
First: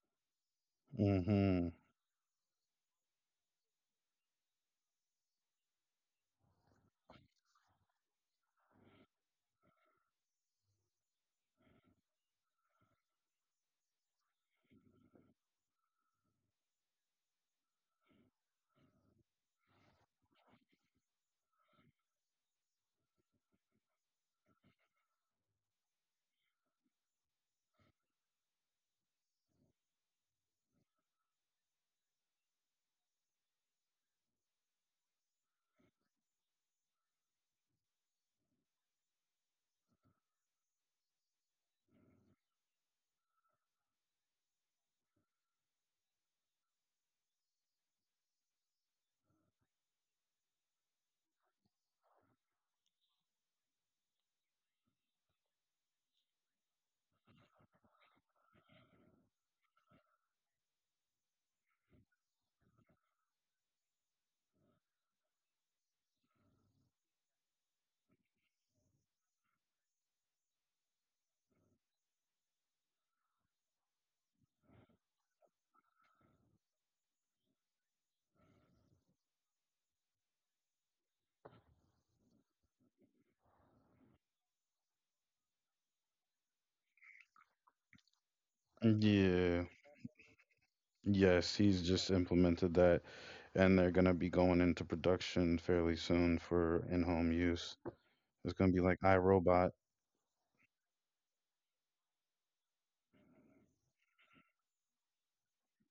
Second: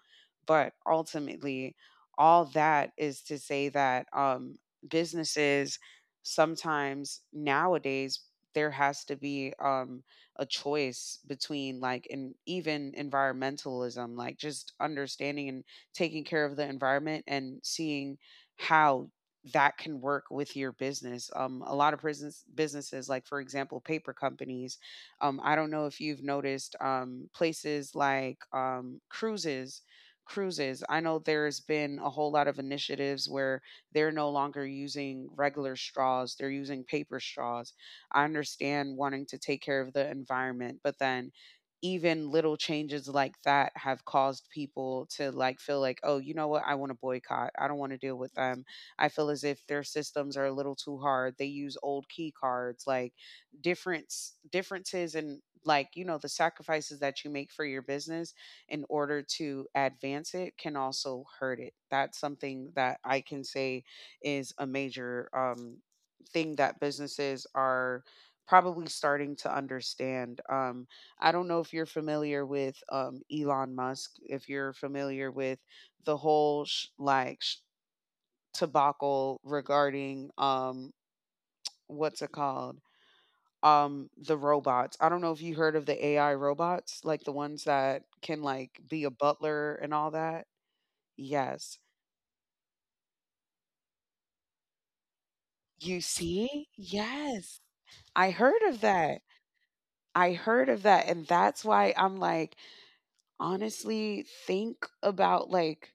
B: But
A: Mm-hmm.
B: ultimately, all that is to say that, um, businesses sometimes nowadays, there has to be, um, a choice between, like, and even environmentalism, like, just understanding and taking care of the environment and seeing how that can work with your business. Um, a lot of business businesses, like, for example, paper companies, um, I don't know if you've noticed um, places like um, cruises cruises. I know there's been a whole lot of initiatives where they're no longer using regular straws, they're using paper straws. I understand wanting to take care of the environment, but then even little changes like that have caused people to, like, feel like, oh, you know what, I want to boycott, I don't want to deal with them, I feel as if their systems are a little too hard, they use old key cards, like, difference differences. And, like, you know, the sacrifices that you make for your business in order to advance it can also hurt it. That's something that I can say is a major um, thing that businesses are probably starting to understand. Um, I don't know if you're familiar with um, Elon Musk, if you're familiar with the whole sh- like sh- debacle regarding um, what's it called? Um the robots. I don't know if you heard of the A I robots, like the ones that can like be a
A: Yeah.
B: butler and all that.
A: Yes,
B: Yes.
A: he's just implemented that, and they're gonna be going into production fairly
B: You
A: soon
B: see?
A: for in-home
B: Yes.
A: use.
B: I
A: It's
B: heard
A: gonna
B: of
A: be like
B: that.
A: iRobot.
B: I heard of that. And that's why I'm like, honestly, think about, like,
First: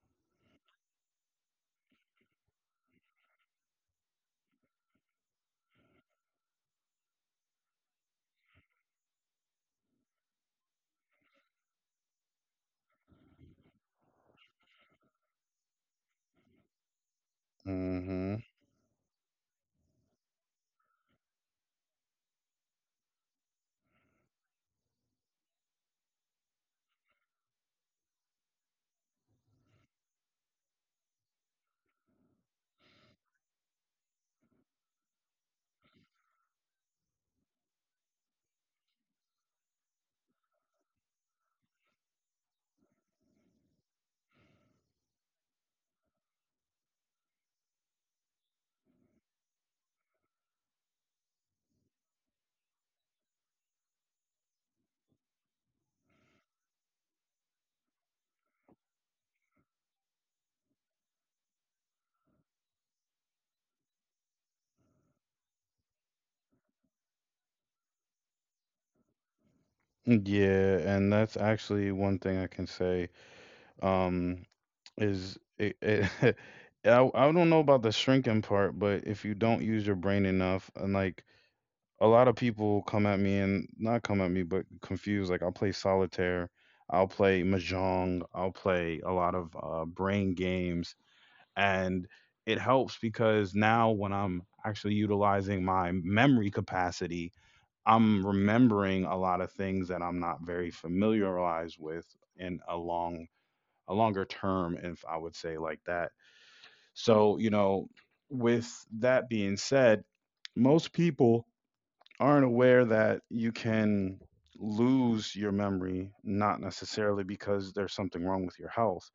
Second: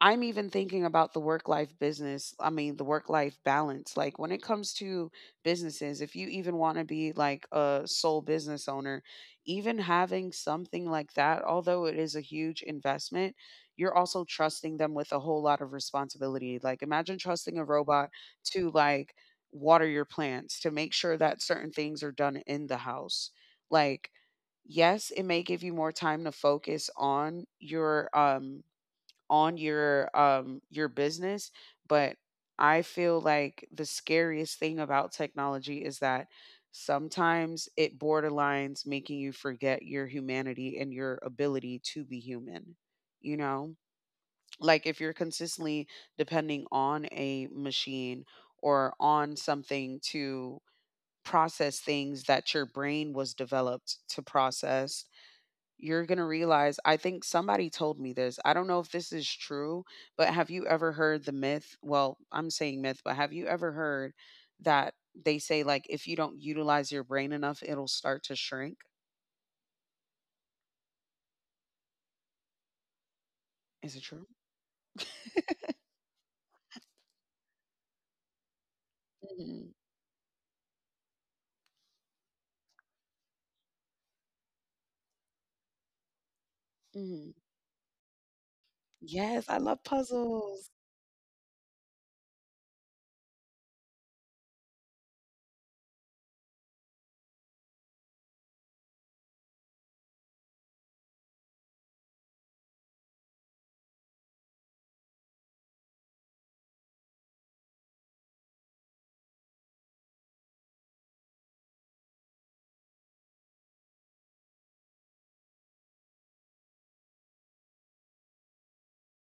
B: I'm even thinking about the work life business. I mean, the work life balance. Like when it comes to businesses, if you even want to be like a sole business owner, even having something like that, although it is a huge investment, you're also trusting them with a whole lot of responsibility. Like imagine trusting a robot
A: Mm-hmm.
B: to, like, water your plants, to make sure that certain things are done in the house. Like, yes, it may give you more time to focus on your um on your um your business, but I feel like the scariest thing about technology is that sometimes it borderlines making you forget your humanity and your ability to be human, you know? Like if you're consistently depending on a machine or on something to process things that your brain was developed to process, you're gonna realize, I think somebody told me this, I don't know if this is true, but have you ever heard the myth? Well, I'm saying myth, but have you ever heard that they say, like, if you don't utilize your brain enough, it'll start to shrink?
A: Yeah, and that's actually one thing I can say.
B: Is it true?
A: Um, is it, it I I don't know about the shrinking part, but if you
B: Mhm,
A: don't use your brain enough, and like, a lot of people come at me, and not come at me, but confused. Like I'll play solitaire, I'll
B: mhm.
A: play mahjong, I'll play a lot
B: Yes, I
A: of
B: love
A: uh, brain
B: puzzles.
A: games, and it helps because now when I'm actually utilizing my memory capacity, I'm remembering a lot of things that I'm not very familiarized with in a long a longer term, if I would say like that. So you know, with that being said, most people aren't aware that you can lose your memory, not necessarily because there's something wrong with your health,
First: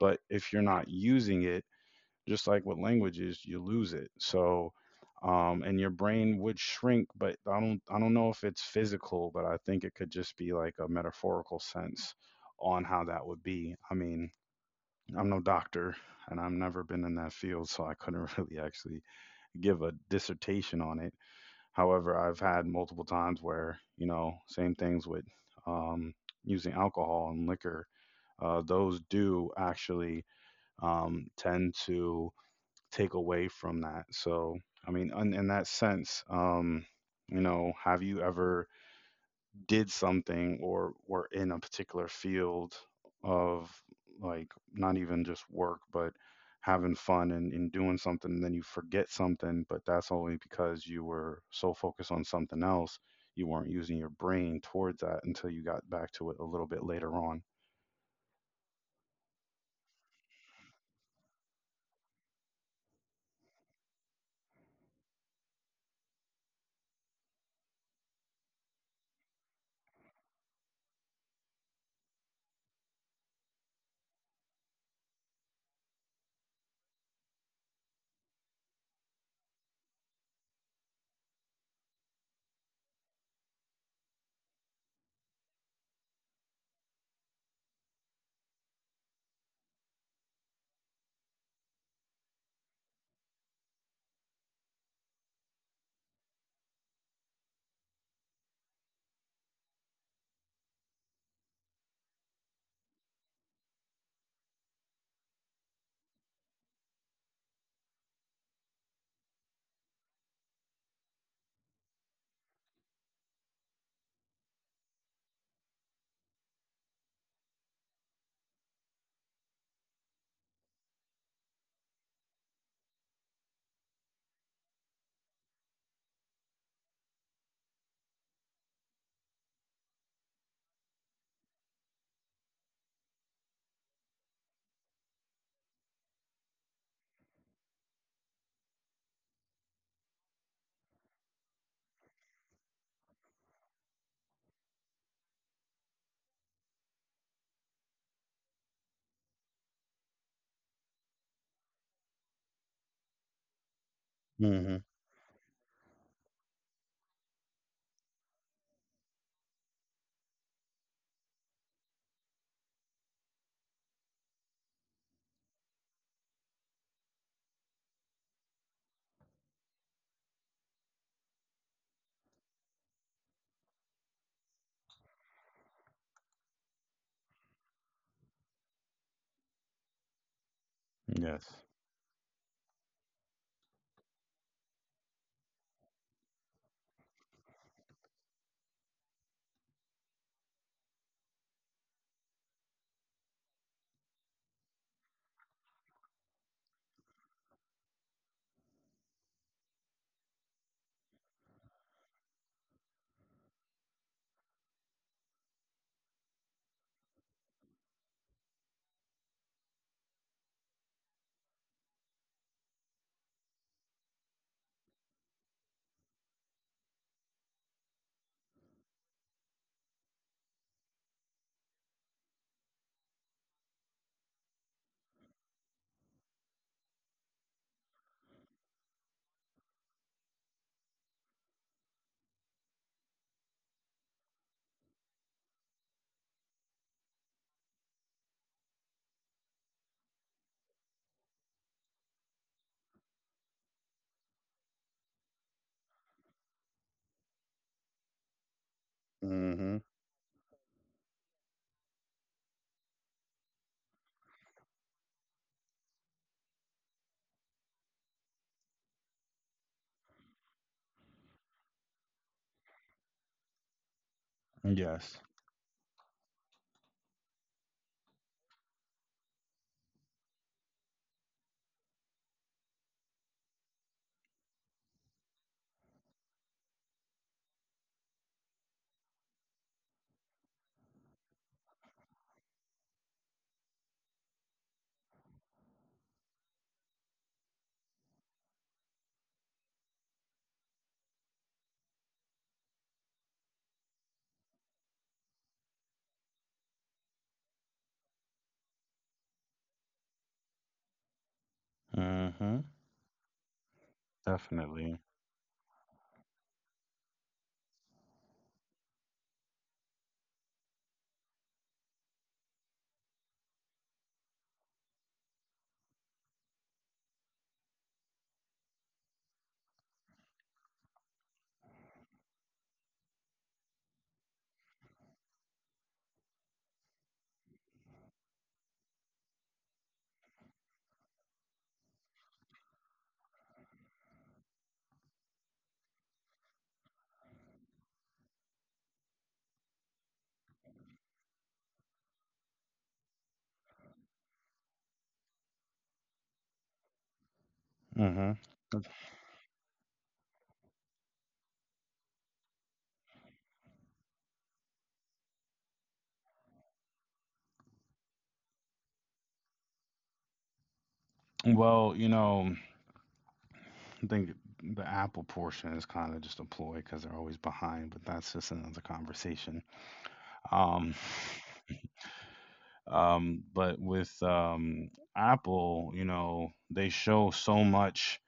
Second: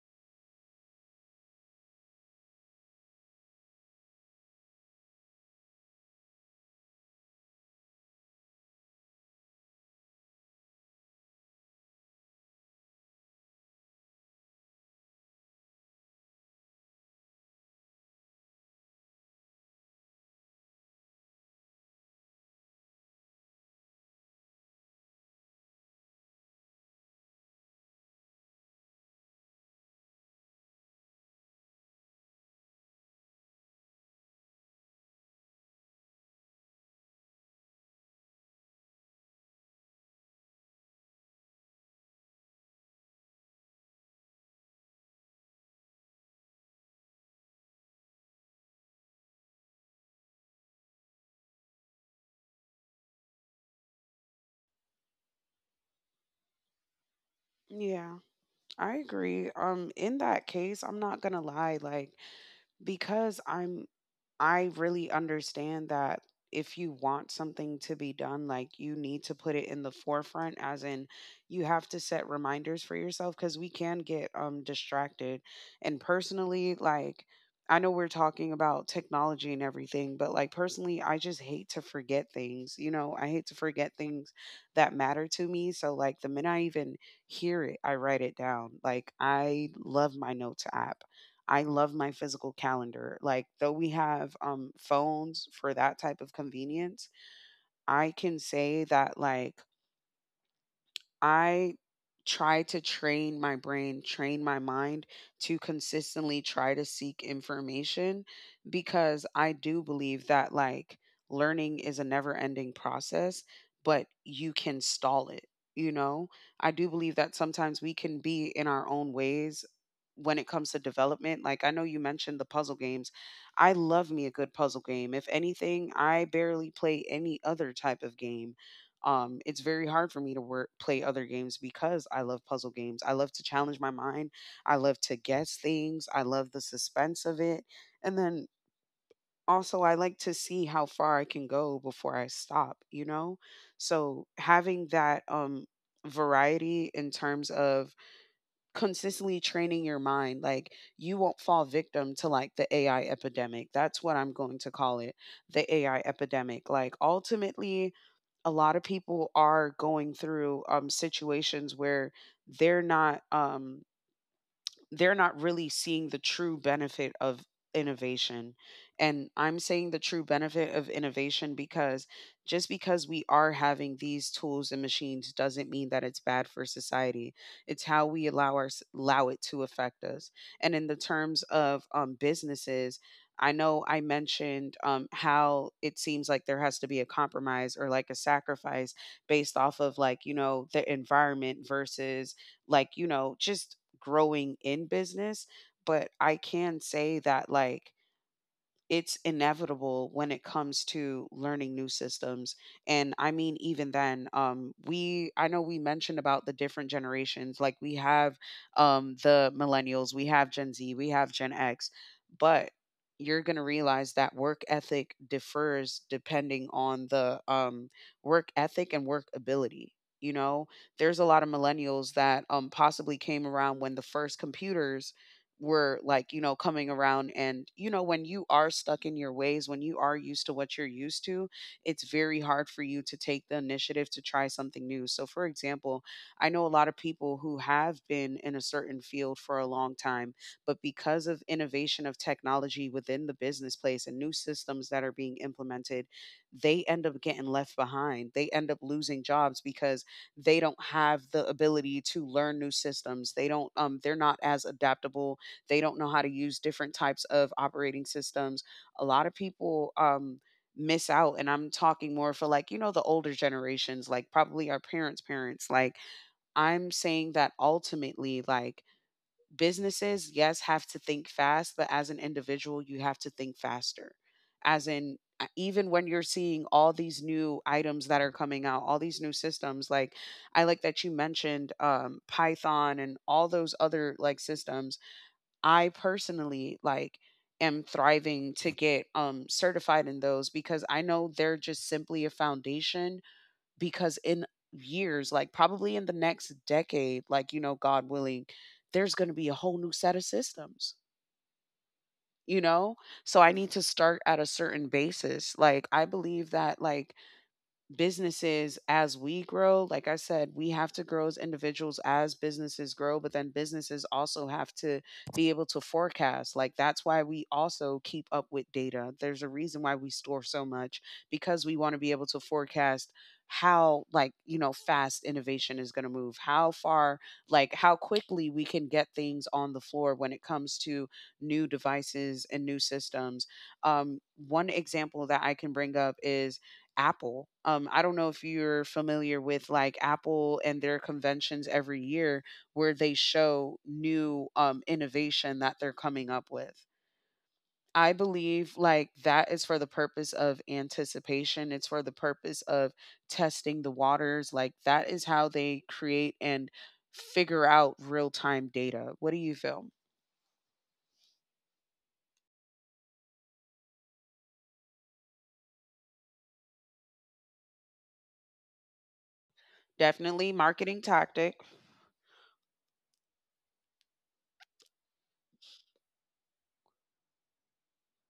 A: but if you're not using it, just like with languages, you lose it. So, um, and your brain would shrink, but I don't, I don't know if it's physical, but I think it could just be like a metaphorical sense on how that would be. I mean, I'm no doctor and I've never been in that field, so I couldn't really actually give a dissertation on it. However, I've had multiple times where, you know, same things with um, using alcohol and liquor. Uh, those do actually um, tend to take away from that. So, I mean, in, in that sense, um, you know, have you ever did something or were in a particular field of like not even just work but having fun and, and doing something, and then you forget something but that's only because you were so focused on something else you weren't using your brain towards that until you got back to it a little bit later on.
B: Yeah, I agree. Um, in that case, I'm not gonna lie, like because I'm I really understand that if you want something to be done, like you need to put it in the forefront, as in you have to set reminders for yourself because we can get um distracted. And personally, like I know we're talking about technology and everything, but like personally, I just hate to forget things. You know, I hate to forget things that matter to me. So like the minute I even hear it, I write it down. Like I love my notes app. I love my physical calendar. Like, though we have um, phones for that type of convenience, I can say that, like, I try to train my brain, train my mind to consistently try to seek information because I do believe that like learning is a never ending process, but you can stall it. You know, I do believe that sometimes we can be in our own ways when it comes to development. Like, I know you mentioned the puzzle games. I love me a good puzzle game. If anything, I barely play any other type of game, um, it's very hard for me to work play other games because I love puzzle games. I love to challenge my mind. I love to guess things. I love the suspense of it. And then also I like to see how far I can go before I stop, you know? So having that um variety in terms of consistently training your mind, like you won't fall victim to like the A I epidemic. That's what I'm going to
A: Hmm.
B: call it, the A I epidemic. Like ultimately a lot of people are going through um situations where they're not um they're not really seeing the true benefit of innovation. And I'm saying the true benefit of innovation because just because we are having these tools and machines doesn't mean that it's bad for society. It's how we allow our, allow it to affect us. And in the
A: Yes.
B: terms of um, businesses, I know I mentioned um, how it seems like there has to be a compromise or like a sacrifice based off of, like, you know, the environment versus like, you know, just growing in business, but I can say that like it's inevitable when it comes to learning new systems. And I mean even then um we I know we mentioned about the different generations. Like we have um the millennials, we have gen z, we have gen x, but you're going to realize that work ethic differs depending on the um work ethic and work ability. You know, there's a lot of millennials that um possibly came around when the first computers were, like, you know, coming around. And, you know, when you are stuck in your ways, when you are used to what you're used to, it's very hard for you to take the initiative to try something new. So, for example, I know a lot of people who have been in a certain field for a long time, but because of innovation of technology within the business place and new systems that are being implemented, they end up getting left behind. They end up losing jobs
A: Hmm.
B: because they don't have the ability to learn new systems. They don't um they're not as adaptable, they don't know how to use different types of operating systems. A lot of people, um, miss out, and I'm talking more for, like, you know, the older generations, like probably our parents'
A: Yes.
B: parents. Like, I'm saying that ultimately, like, businesses, yes, have to think fast, but as an individual, you have to think faster. As in, uh, even when you're seeing all these new items that are coming out, all these new systems, like I like that you mentioned, um, Python and all those other like systems. I personally like am thriving to get um certified in those because I know they're just simply a foundation, because in years, like probably in the next decade, like, you know, God willing, there's going to be a whole new set of systems, you
A: Hmm.
B: know. So I need to start at a certain
A: Definitely.
B: basis. Like I believe that like businesses, as we grow, like I said, we have to grow as individuals as businesses grow, but then businesses also have to be able to forecast. Like that's why we also keep up with data. There's a reason why we store so much, because we want to be able to forecast how, like, you know, fast innovation is going to move, how far, like how quickly we can get things on the floor when it comes to new devices and new systems. um, One example that I can bring up is Apple. Um, I don't know if you're familiar with like Apple and their conventions every year where they show new, um, innovation that they're coming up with. I
A: Hmm.
B: believe like that is for the purpose of anticipation. It's for the purpose of testing the waters. Like that is how they create and figure out real time data. What do you feel?
A: Well, you know, I think the Apple portion is kind of just a ploy because they're always behind, but that's just another conversation.
B: Definitely
A: Um,
B: marketing tactic.
A: um, but with um, Apple, you know, they show so much.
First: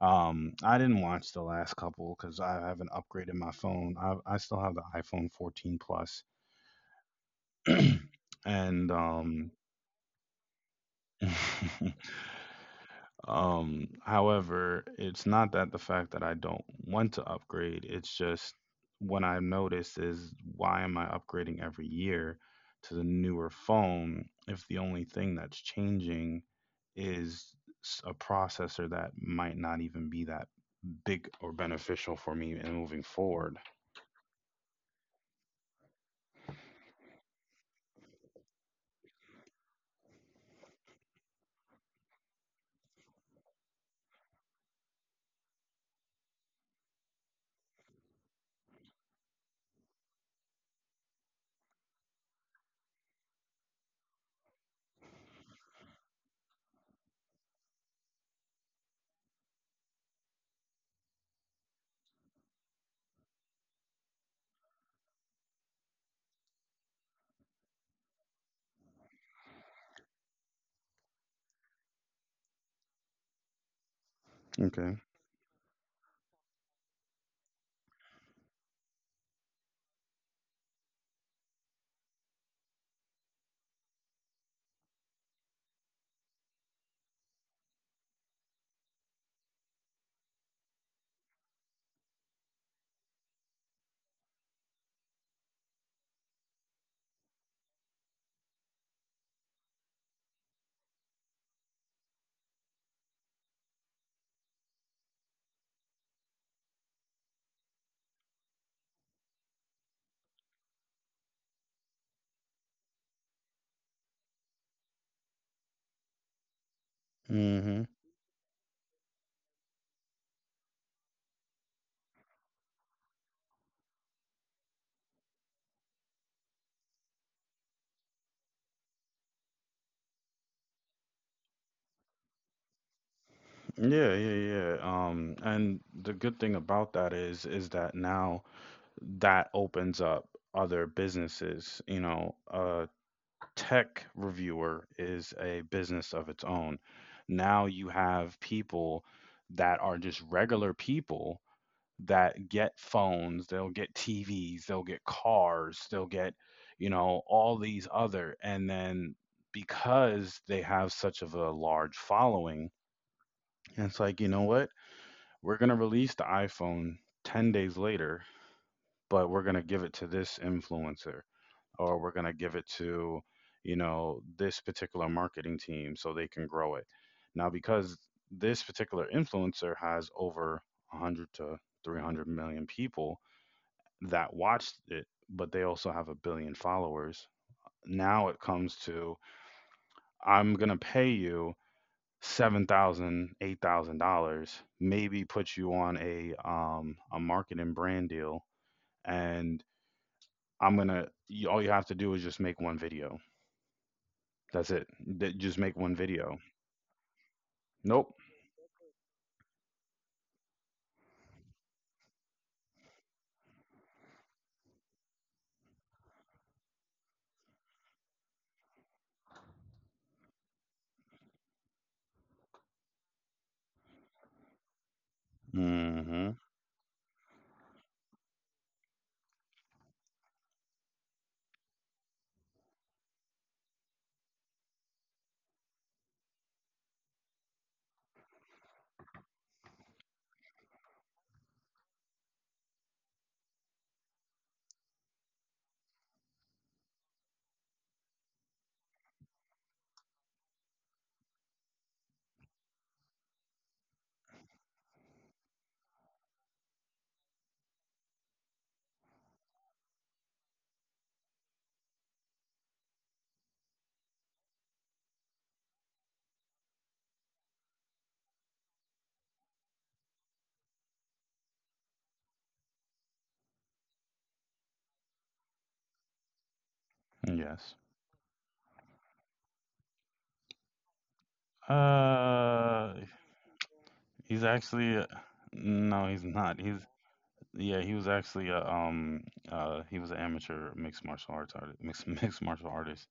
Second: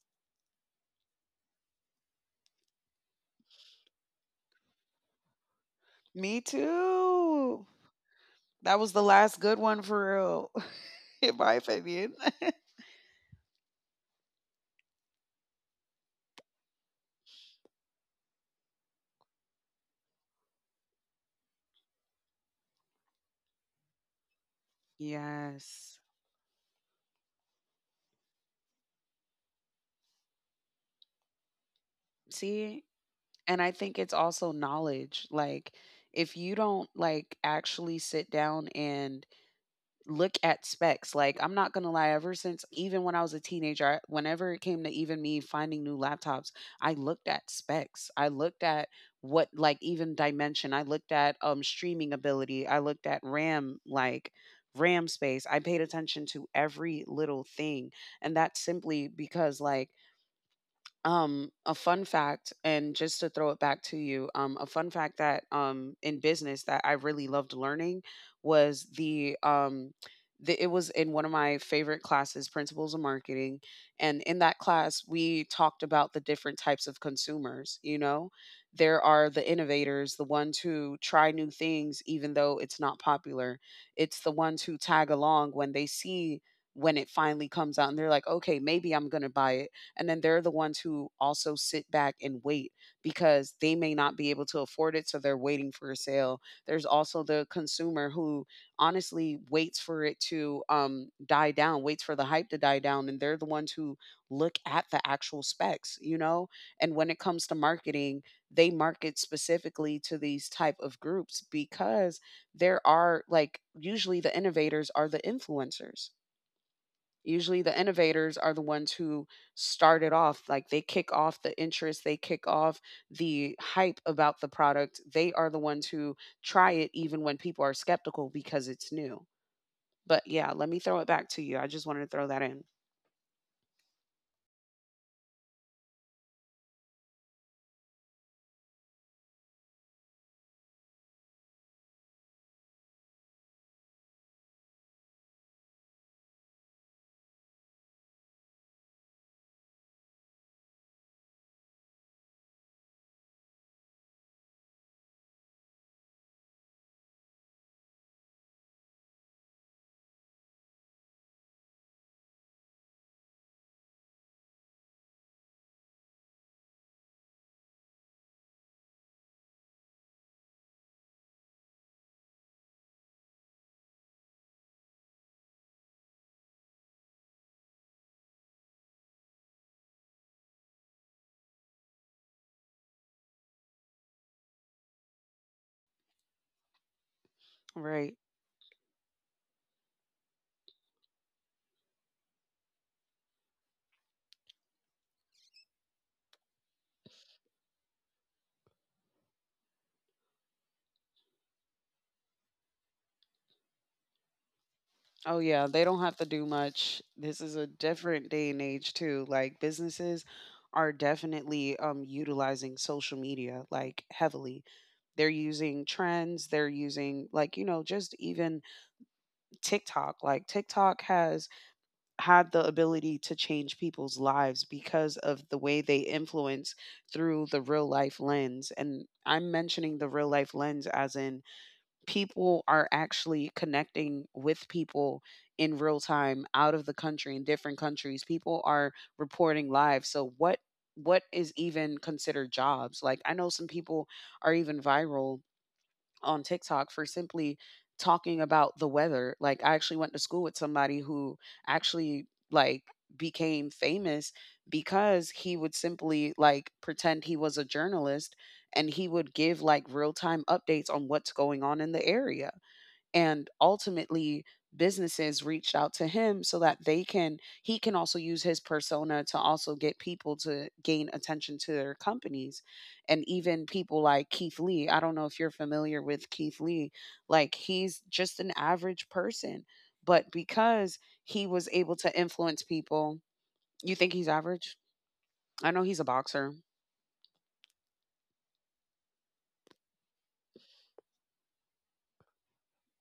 A: Um, I didn't watch the last couple because I haven't upgraded my phone. I, I still have the iPhone fourteen Plus,
B: Me too. That
A: and
B: was the last
A: um,
B: good one for real, in my opinion.
A: Um, however, it's not that the fact that I don't want to upgrade, it's just what I've noticed is, why am I upgrading every year to the newer phone if the only thing that's
B: Yes.
A: changing is s- a processor that might not even be that big or beneficial for me in
B: See,
A: moving forward.
B: and I think it's also knowledge. Like, if you don't like actually sit down and look at specs, like I'm not gonna lie, ever since even when I was a teenager, I, whenever it came to even me finding new laptops, I looked at specs. I looked at what, like, even dimension. I looked at um streaming ability. I looked at RAM, like RAM space. I paid attention to every little thing, and that's simply because like. Um, a fun fact, and just to throw it back to you, um, a fun fact that, um, in business that I really loved learning was the um, the, it was in one of my favorite classes, Principles of Marketing, and in that
A: Okay.
B: class we talked about the different types of consumers. You know, there are the innovators, the ones who try new things even though it's not popular. It's the ones who tag along when they see when it finally comes out, and they're like, okay, maybe I'm gonna buy it, and then they're the ones who also sit back and wait because they may not be able to afford it. So they're waiting for a sale. There's also the consumer who honestly waits for it to, um, die down, waits for the hype to die down. And they're the ones who look at the actual specs, you know? And when it comes to marketing, they market specifically to these type of groups because there are, like, usually the innovators are the influencers. Usually
A: Mhm.
B: the innovators are the ones who start it off. Like they kick off the interest, they kick off the hype about the product. They are the ones who try it even when people are skeptical because it's new. But yeah, let me throw it back to you. I just wanted to throw that in.
A: Yeah, yeah, yeah. Um, and the good thing about that is is that now that opens up other businesses. You know, a tech reviewer is a business of its own. Now you have people that are just regular people that get phones, they'll get T Vs, they'll get cars, they'll get, you know, all these other. And then because they have such of a large following, it's like, you know what? We're going to release the iPhone ten days later, but we're going to give it to this influencer, or we're going to give it to you know this particular marketing team so they can grow it. Now because this particular influencer has over one hundred to three hundred million people that watched it, but they also have a billion followers.
B: Right.
A: Now it comes to, I'm going to pay you seven thousand dollars eight thousand dollars, maybe put you on a um a marketing brand deal, and I'm gonna you, all you have to do is just make one video. That's it. Th- Just
B: Oh
A: make
B: yeah,
A: one
B: they don't have
A: video.
B: to do much. This is a
A: Nope.
B: different day and age too. Like businesses are definitely um utilizing social media like heavily. They're using trends, they're using like, you know, just even TikTok. Like TikTok has had the ability to change people's lives because of the way they
A: Hmm.
B: influence through the real life lens. And I'm mentioning the real life lens as in people are actually connecting with people in real time, out of the country, in different countries. People are reporting live. So what what is even considered jobs? Like I know some people are even viral on TikTok for simply talking about the weather. Like I actually went to school with somebody who actually like became famous because he would simply like pretend he was a journalist, and he would give like real-time updates on what's going on in the area, and ultimately businesses reached out to him so that they can he can also use his persona to also get people to gain attention to their companies. And even people like Keith Lee, I don't know if you're familiar with Keith Lee, like
A: Yes.
B: he's just an average person, but because he was able to influence
A: Uh,
B: people. You think he's
A: he's
B: average?
A: actually a-
B: I know
A: no,
B: he's a
A: he's not.
B: boxer.
A: He's Yeah, he was actually a um uh he was an amateur mixed martial arts artist, mixed mixed martial artist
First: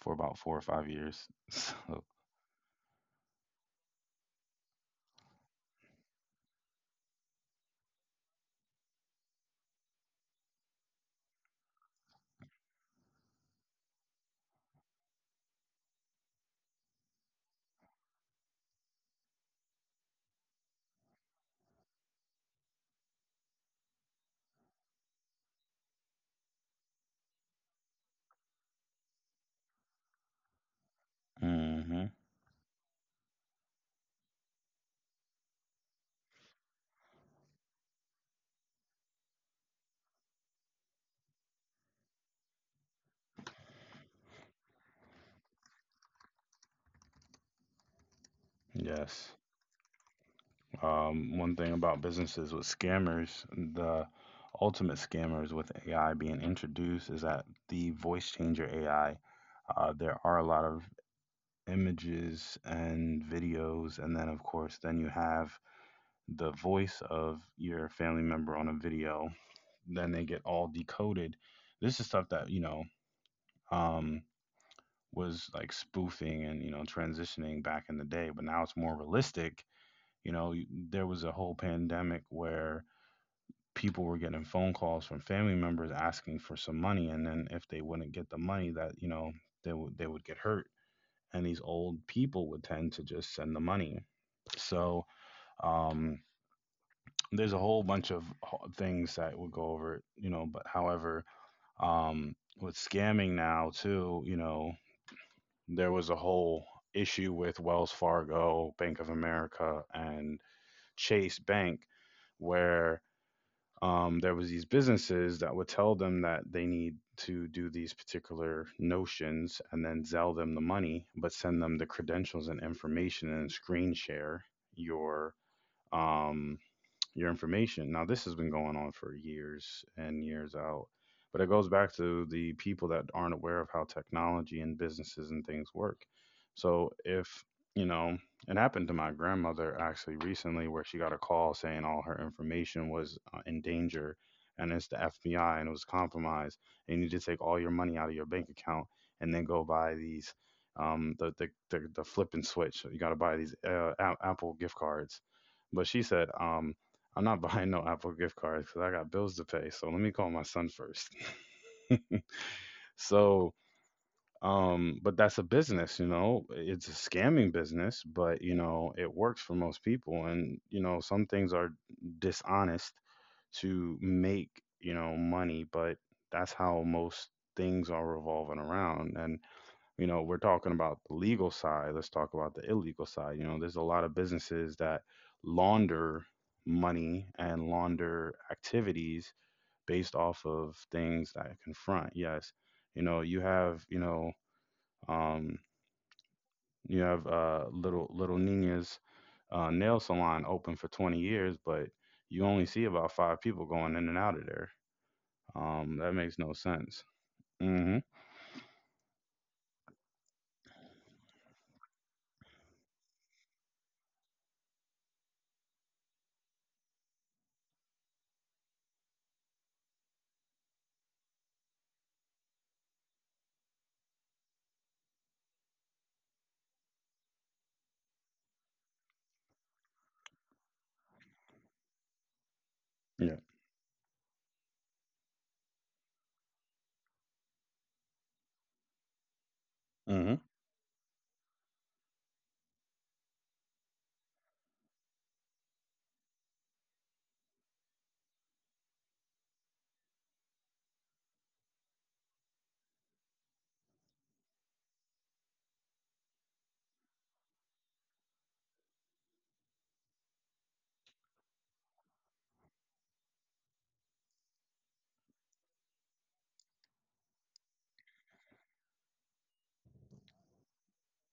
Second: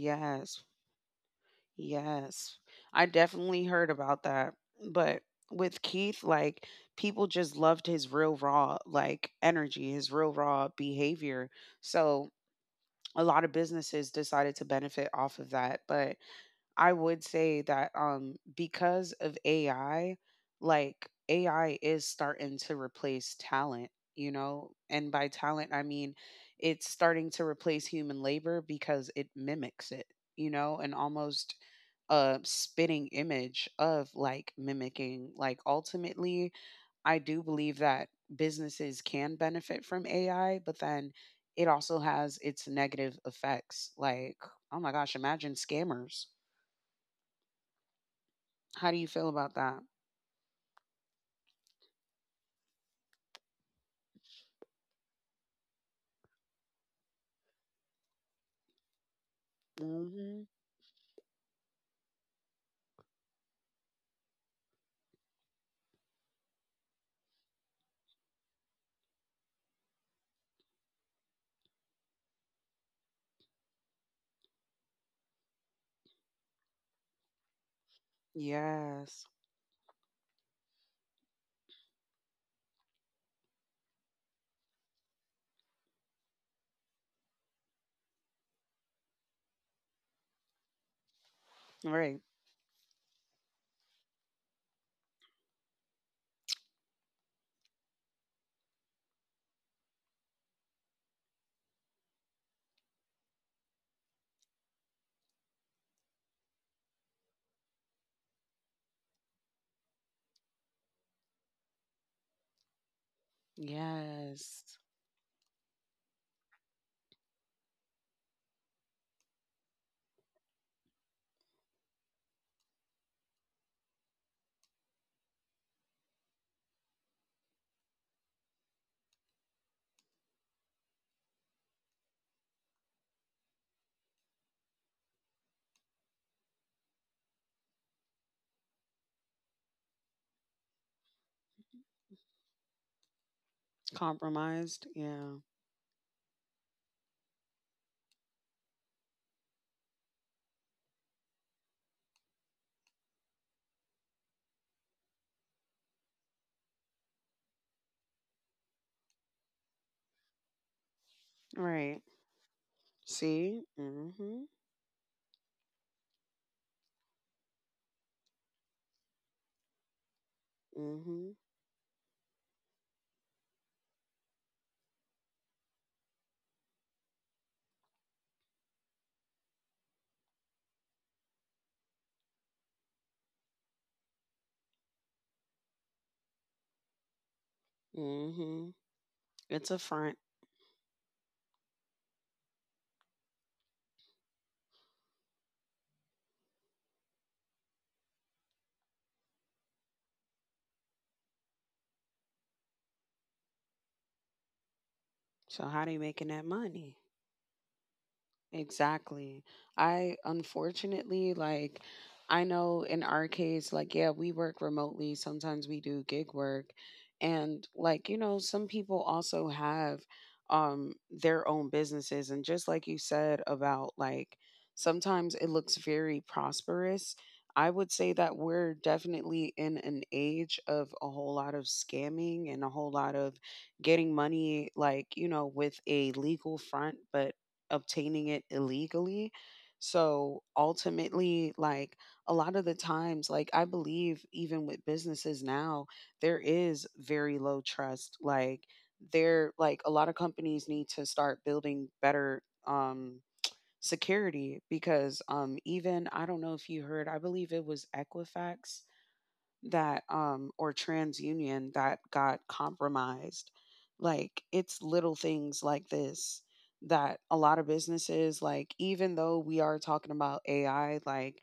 A: for about four or five years. So,
B: Yes. I definitely heard about that. But with Keith, like people just loved his real raw like energy, his real raw behavior. So a lot of businesses decided to benefit off of that. But I would say that um because of A I, like A I is starting to replace talent, you know? And by talent I mean it's starting to replace human labor because it mimics it, you know, and almost
A: hmm.
B: a spitting image of like mimicking. Like ultimately I do believe that businesses can benefit from A I, but then it also has its negative effects. Like, oh my gosh, imagine scammers. How do you feel
A: Yes.
B: about that?
A: Um, one thing about businesses with scammers, the ultimate scammers with A I being introduced is that the voice changer A I. Uh, there
B: Hmm.
A: are a lot of images and videos, and then of course then you have the voice of your family member on a video, then they get all decoded. This is stuff that you know um was like spoofing and you know transitioning back in the day, but now it's more
B: Yes.
A: realistic. You know y- there was a whole pandemic where people were getting phone calls from family members asking for some money, and then if they wouldn't get the money, that you know they would they would get hurt, and these old
B: Right.
A: people would tend to just send the money. So um, there's a whole bunch of ho- things that we'll go over, you know. But however, um, with scamming now too, you know, there was a whole issue with Wells Fargo, Bank of America, and Chase Bank, where um, there was
B: Yes.
A: these businesses that would tell them that they need to do these particular notions and then sell them the money, but send them the credentials and information and screen share your um, your information. Now, this has been going on for years and years out, but it goes back to the people that aren't aware of how technology and businesses and things work. So, if you know, it happened to my grandmother actually recently, where she got a call saying all her information was uh, in danger, and
B: Compromised.
A: it's the
B: Yeah.
A: F B I and it was compromised. And you need to take all your money out of your bank account and then go buy these. Um, the, the the the flip and switch. So, you got to buy these uh, a- Apple gift cards, but she said, um, I'm not buying no Apple gift cards because I got bills to pay. So let me call my son first.
B: Right. See?
A: so,
B: Mm-hmm.
A: um, but that's a business, you know, it's a scamming business, but you know, it works for most people. And, you know,
B: Mm-hmm.
A: some things are dishonest to make, you know, money, but that's how most things are revolving around. And you know, we're talking about the legal side. Let's talk about the illegal side. You know, there's a lot of businesses that launder money and launder
B: Mm-hmm.
A: activities
B: It's a front.
A: based off of things that confront. Yes, you know, you have, you know, um, you have uh, little little Nina's uh, nail salon open for twenty years, but you only see about five people going in and out of there.
B: So how do you
A: Um, that
B: making
A: makes
B: that
A: no
B: money?
A: sense. Mm-hmm.
B: Exactly. I unfortunately like I know in our case like yeah, we work remotely, sometimes we do gig work and like you know some people also have um their own businesses and just like you said about like sometimes it looks very prosperous. I would say that we're definitely in an age of a whole lot of scamming and a whole lot of
A: Yeah.
B: getting money like, you know, with a legal front, but obtaining it illegally.
A: Mm-hmm.
B: So ultimately, like a lot of the times, like I believe even with businesses now, there is very low trust. Like there, like a lot of companies need to start building better um security because um even I don't know if you heard, I believe it was Equifax that um or trans union that got compromised. Like, it's little things like this that a lot of businesses, like, even though we are talking about ai, like,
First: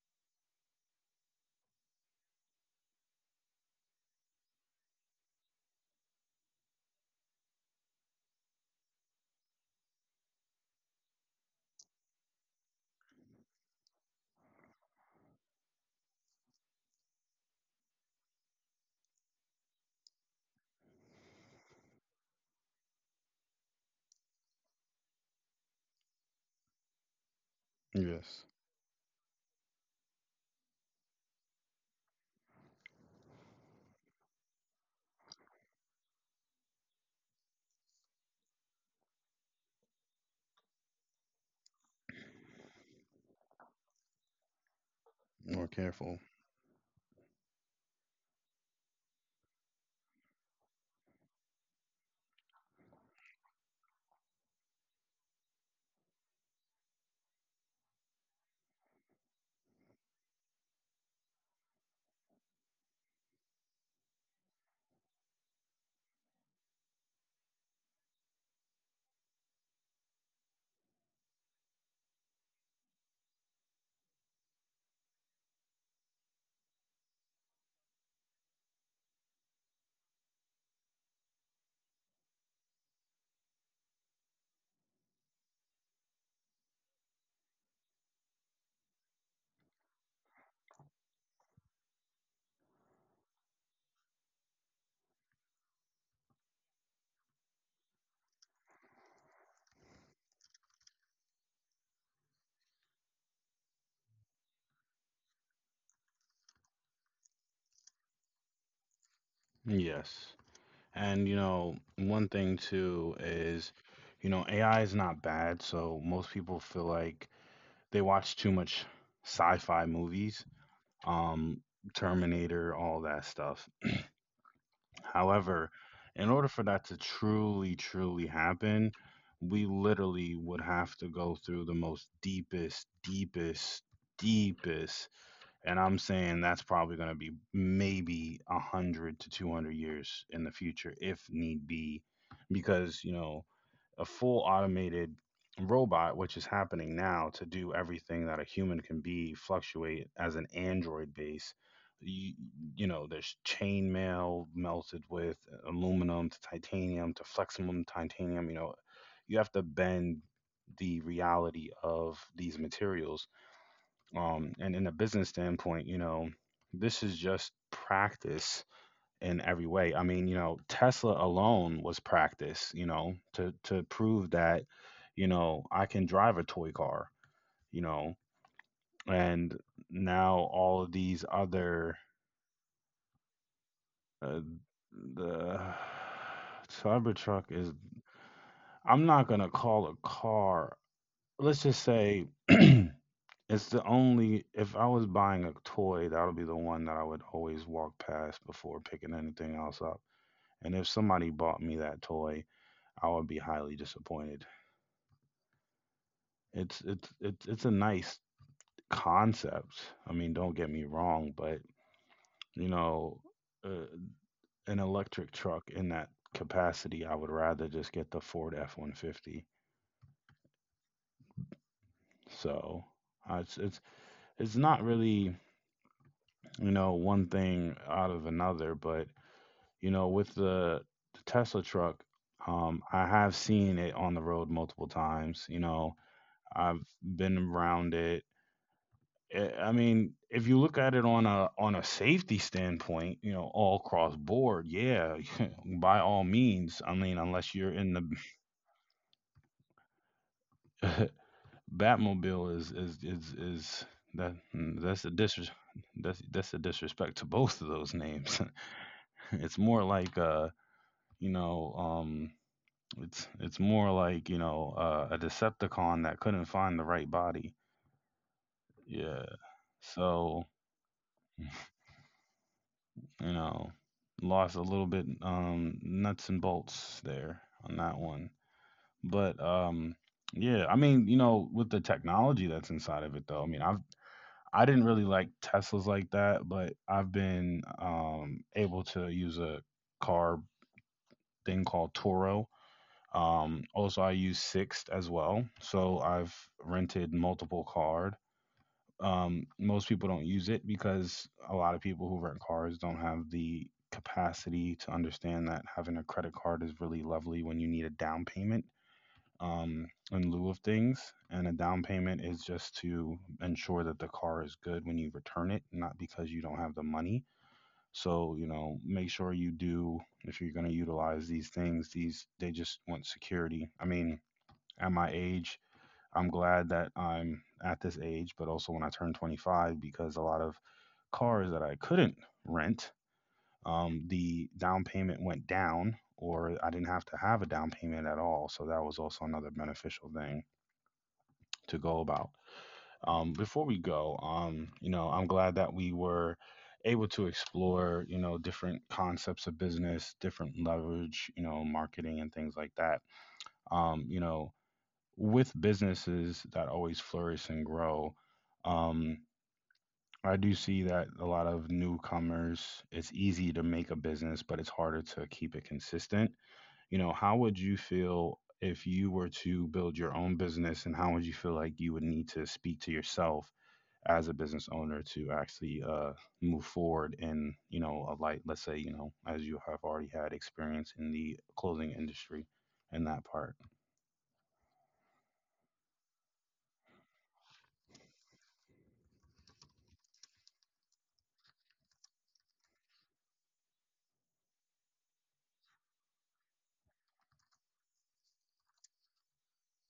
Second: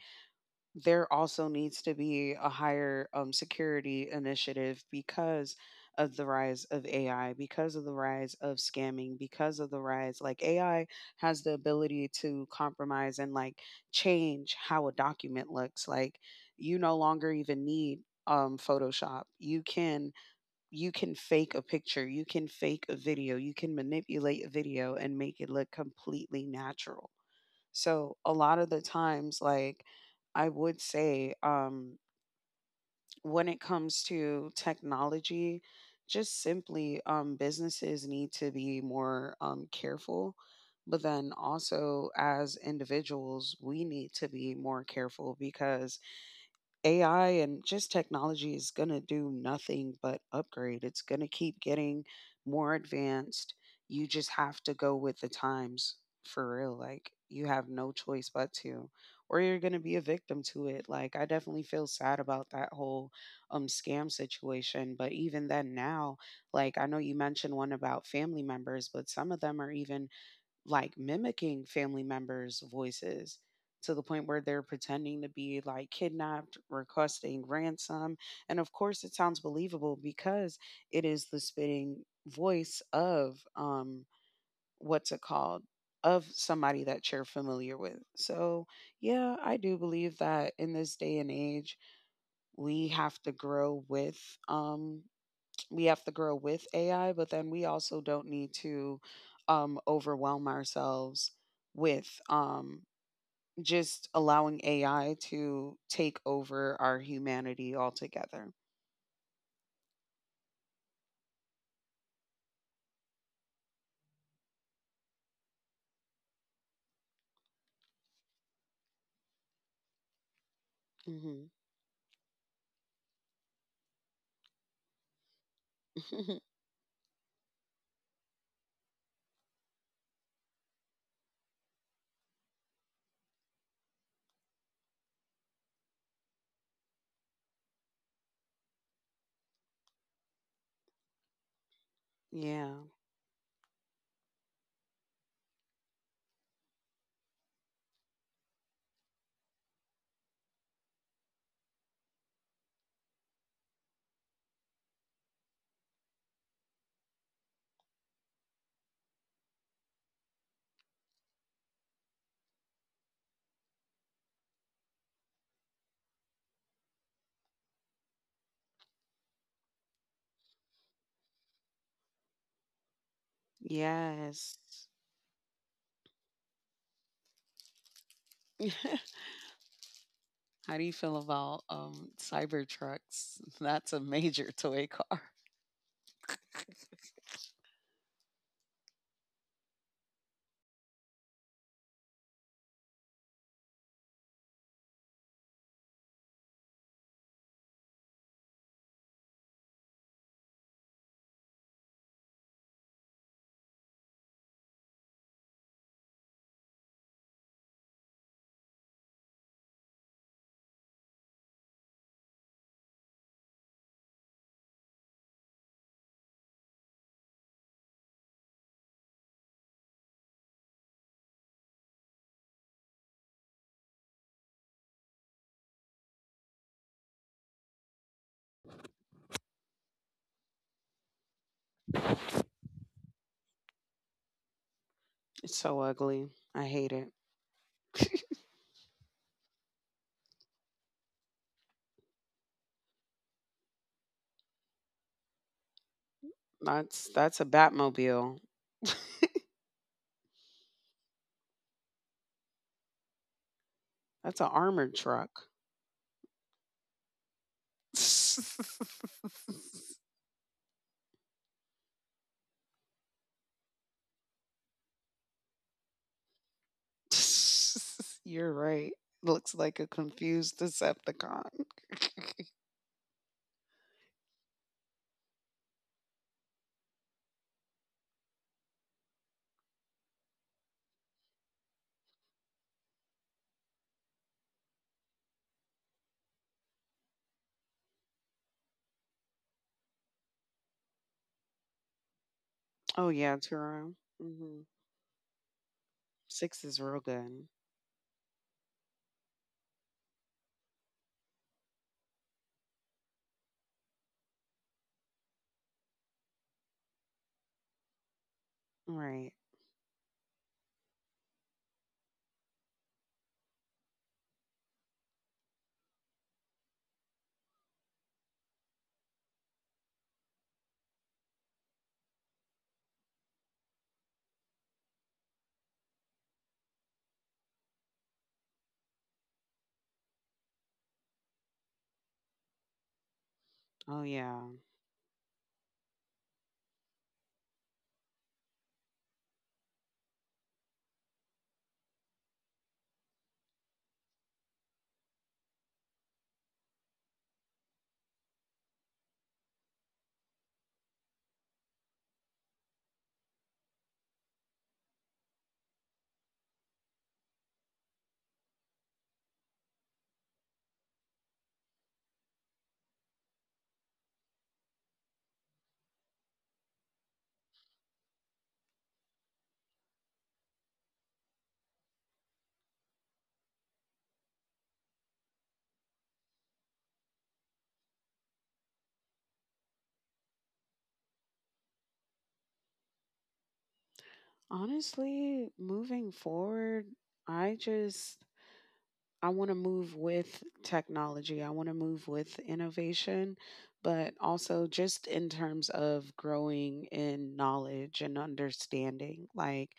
B: there also needs to be a higher um, security initiative because of the rise of A I, because of the rise of scamming, because of the rise, like A I has the ability to compromise and, like, change how a document looks. Like, you no longer even need um photoshop. You can you can fake a picture, you can fake a video, you can manipulate a video and make it look completely natural. So a
A: Yes.
B: lot of the times, like I would say, um, when it comes to technology, just simply um, businesses need to be more um, careful. But then also, as individuals, we need to be more careful
A: More
B: because
A: careful.
B: A I and just technology is going to do nothing but upgrade. It's going to keep getting more advanced. You just have to go with the times for real. Like, you have no choice but to, or you're going to be a victim to it. Like, I definitely feel sad about that whole um, scam situation. But even then, now, like, I know you mentioned one about family members, but some of them are even like mimicking family members' voices to the point where they're pretending to be like kidnapped, requesting ransom. And of course, it sounds believable because it is the spitting voice of um what's it called? Of somebody that you're familiar with. So, yeah, I do believe that in this day and age, we have to grow with um we have to grow with A I, but then we also don't need to um, overwhelm ourselves with um, just allowing A I to take over our humanity altogether.
A: Yes. And you know, one thing too is, you know, A I is not bad. So most people feel like they watch too much sci-fi movies,
B: Hmm.
A: um, Terminator, all that stuff. However, in order for that to truly, truly happen, we literally would have to go through the most deepest, deepest, deepest, and I'm saying that's probably going to be maybe a hundred to two hundred years in the future, if need be,
B: Yeah.
A: because you know a full automated robot, which is happening now, to do everything that a human can be, fluctuate as an android base. You, you know, there's chain mail melted with aluminum to titanium to flexible titanium. You know, you have to bend the reality of these materials um, and in a business standpoint, you know, this is just practice in every way. I mean, you know, Tesla alone was practice, you know, to to prove that,
B: Yes.
A: you know, I can drive a toy car, you know, and now all of
B: How do you
A: these
B: feel about
A: other.
B: um, cyber trucks? That's a
A: uh,
B: major toy car.
A: the Cybertruck is, I'm not gonna call a car. Let's just say it's the only, if I was buying a toy, that'll be the one that I would always walk past before picking anything else up. And if somebody bought me that toy, I would be highly disappointed. It's it's it's it's a nice concept. I mean, don't get me wrong, but you know, uh, an electric truck in that capacity, I would rather just get the Ford F one fifty. So, uh, it's it's it's not really, you know, one thing out of another. But You know, with the, the Tesla truck, um, I have seen it on the road multiple times. You
B: It's
A: know,
B: so ugly.
A: I've
B: I hate it.
A: been around it. Eh, I mean, if you look at it on a on a safety standpoint, you know, all cross board, yeah, by all means. I mean,
B: That's
A: unless
B: that's a
A: you're in
B: Batmobile.
A: the Batmobile, is is is is that,
B: That's an
A: mm, that's a
B: armored
A: disres
B: truck.
A: that's that's a disrespect to both of those names. it's more like uh, you know, um It's it's more like you know uh, a Decepticon that couldn't find the right body.
B: You're right.
A: Yeah.
B: Looks like a
A: So
B: confused Decepticon.
A: you know, lost a little bit um nuts and bolts there on that one. But um yeah, I mean you know with the technology that's inside of it though. I mean I've I didn't really like Teslas like that, but I've been um able to use a car thing called Toro.
B: Oh yeah,
A: Um, also,
B: Turo.
A: I use
B: Hmm.
A: Sixt as well. So I've
B: Six is
A: rented
B: real good.
A: multiple cars. Um, most people don't use it because a lot of people who rent cars don't have the capacity to understand that having a credit card is really lovely when you need a down payment
B: Right.
A: um, in lieu of things. And a down payment is just to ensure that the car is good when you return it, not because you don't have the money. So, you know, make sure you do, if you're going to utilize these things, these, they just want security. I mean, at my age, I'm glad that I'm at this age, but also when I turned twenty-five, because a lot of cars that I couldn't rent, um,
B: Oh
A: the
B: yeah.
A: down payment went down, or I didn't have to have a down payment at all. So that was also another beneficial thing to go about. Um, before we go, um, you know, I'm glad that we were able to explore, you know, different concepts of business, different leverage, you know, marketing and things like that. Um, you know, with businesses that always flourish and grow, um, I do see that a lot of newcomers, it's easy to make a business, but it's harder to keep it consistent. You know, how would you feel if you were to build your own business, and how would you feel like you would need to speak to yourself as a business owner to actually uh, move forward in, you know, a light, let's say, you know, as you have already had experience in the clothing industry and that part?
B: Honestly, moving forward, I just I want to move with technology. I want to move with innovation, but also just in terms of growing in knowledge and understanding. Like,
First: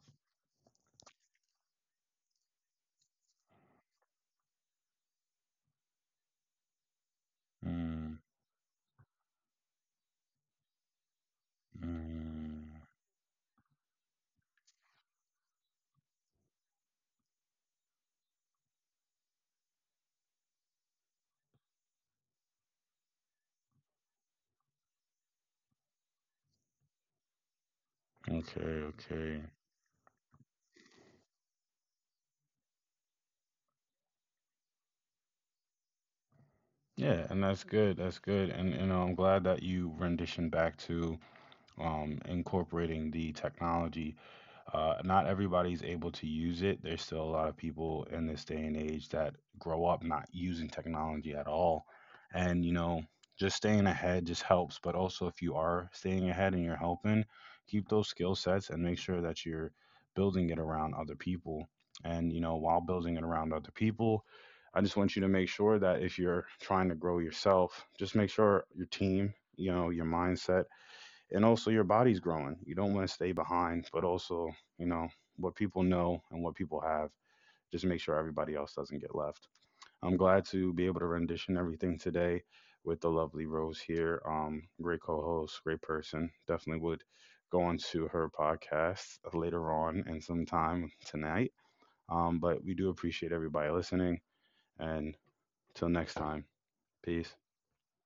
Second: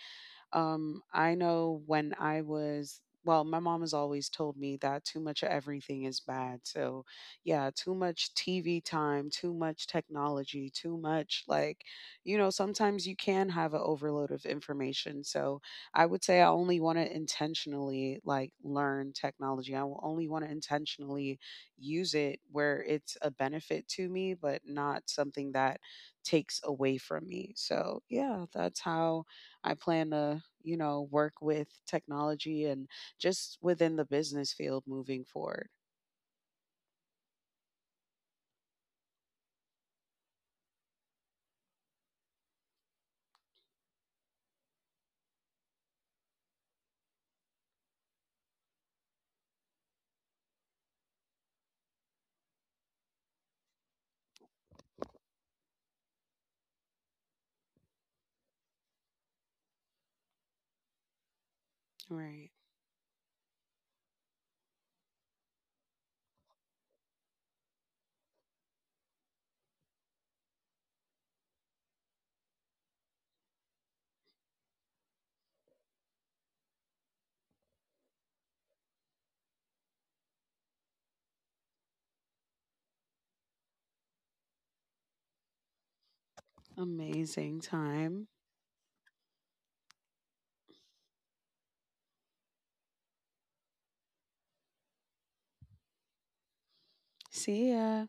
B: um, I know when I was well, my mom has always told me that too much of everything is bad. So, yeah, too
A: Mm,
B: much T V time, too much technology, too much like, you know,
A: mm.
B: sometimes you can have an overload of information. So, I would say I only want to intentionally like learn technology. I will only want to intentionally use it where it's a benefit to me, but not something that takes away from me. So, yeah, that's
A: Okay,
B: how
A: okay.
B: I plan to, you know, work with technology and just within the business field moving forward.
A: Yeah, and that's good. That's good. And you know, I'm glad that you rendition back to um incorporating the technology. Uh, not everybody's able to use it. There's still a lot of people in this day and age that grow up not using technology at all. And, you know, just staying ahead just helps. But also, if you are staying ahead and you're helping, keep those skill sets and make sure that you're building it around other people. And, you
B: Right.
A: know, while building it around other people, I just want you to make sure that if you're trying to grow yourself, just make sure your team, you know, your mindset and also your body's growing. You don't want to stay behind, but also, you know, what people know and what people have, just make sure everybody else doesn't get left. I'm glad to be able to rendition everything today with the lovely Rose here. Um, great co host, great person. Definitely would
B: Amazing
A: go on to
B: time.
A: her podcast later on and sometime tonight. Um, but we do appreciate everybody listening. And till next time, peace.
B: See ya.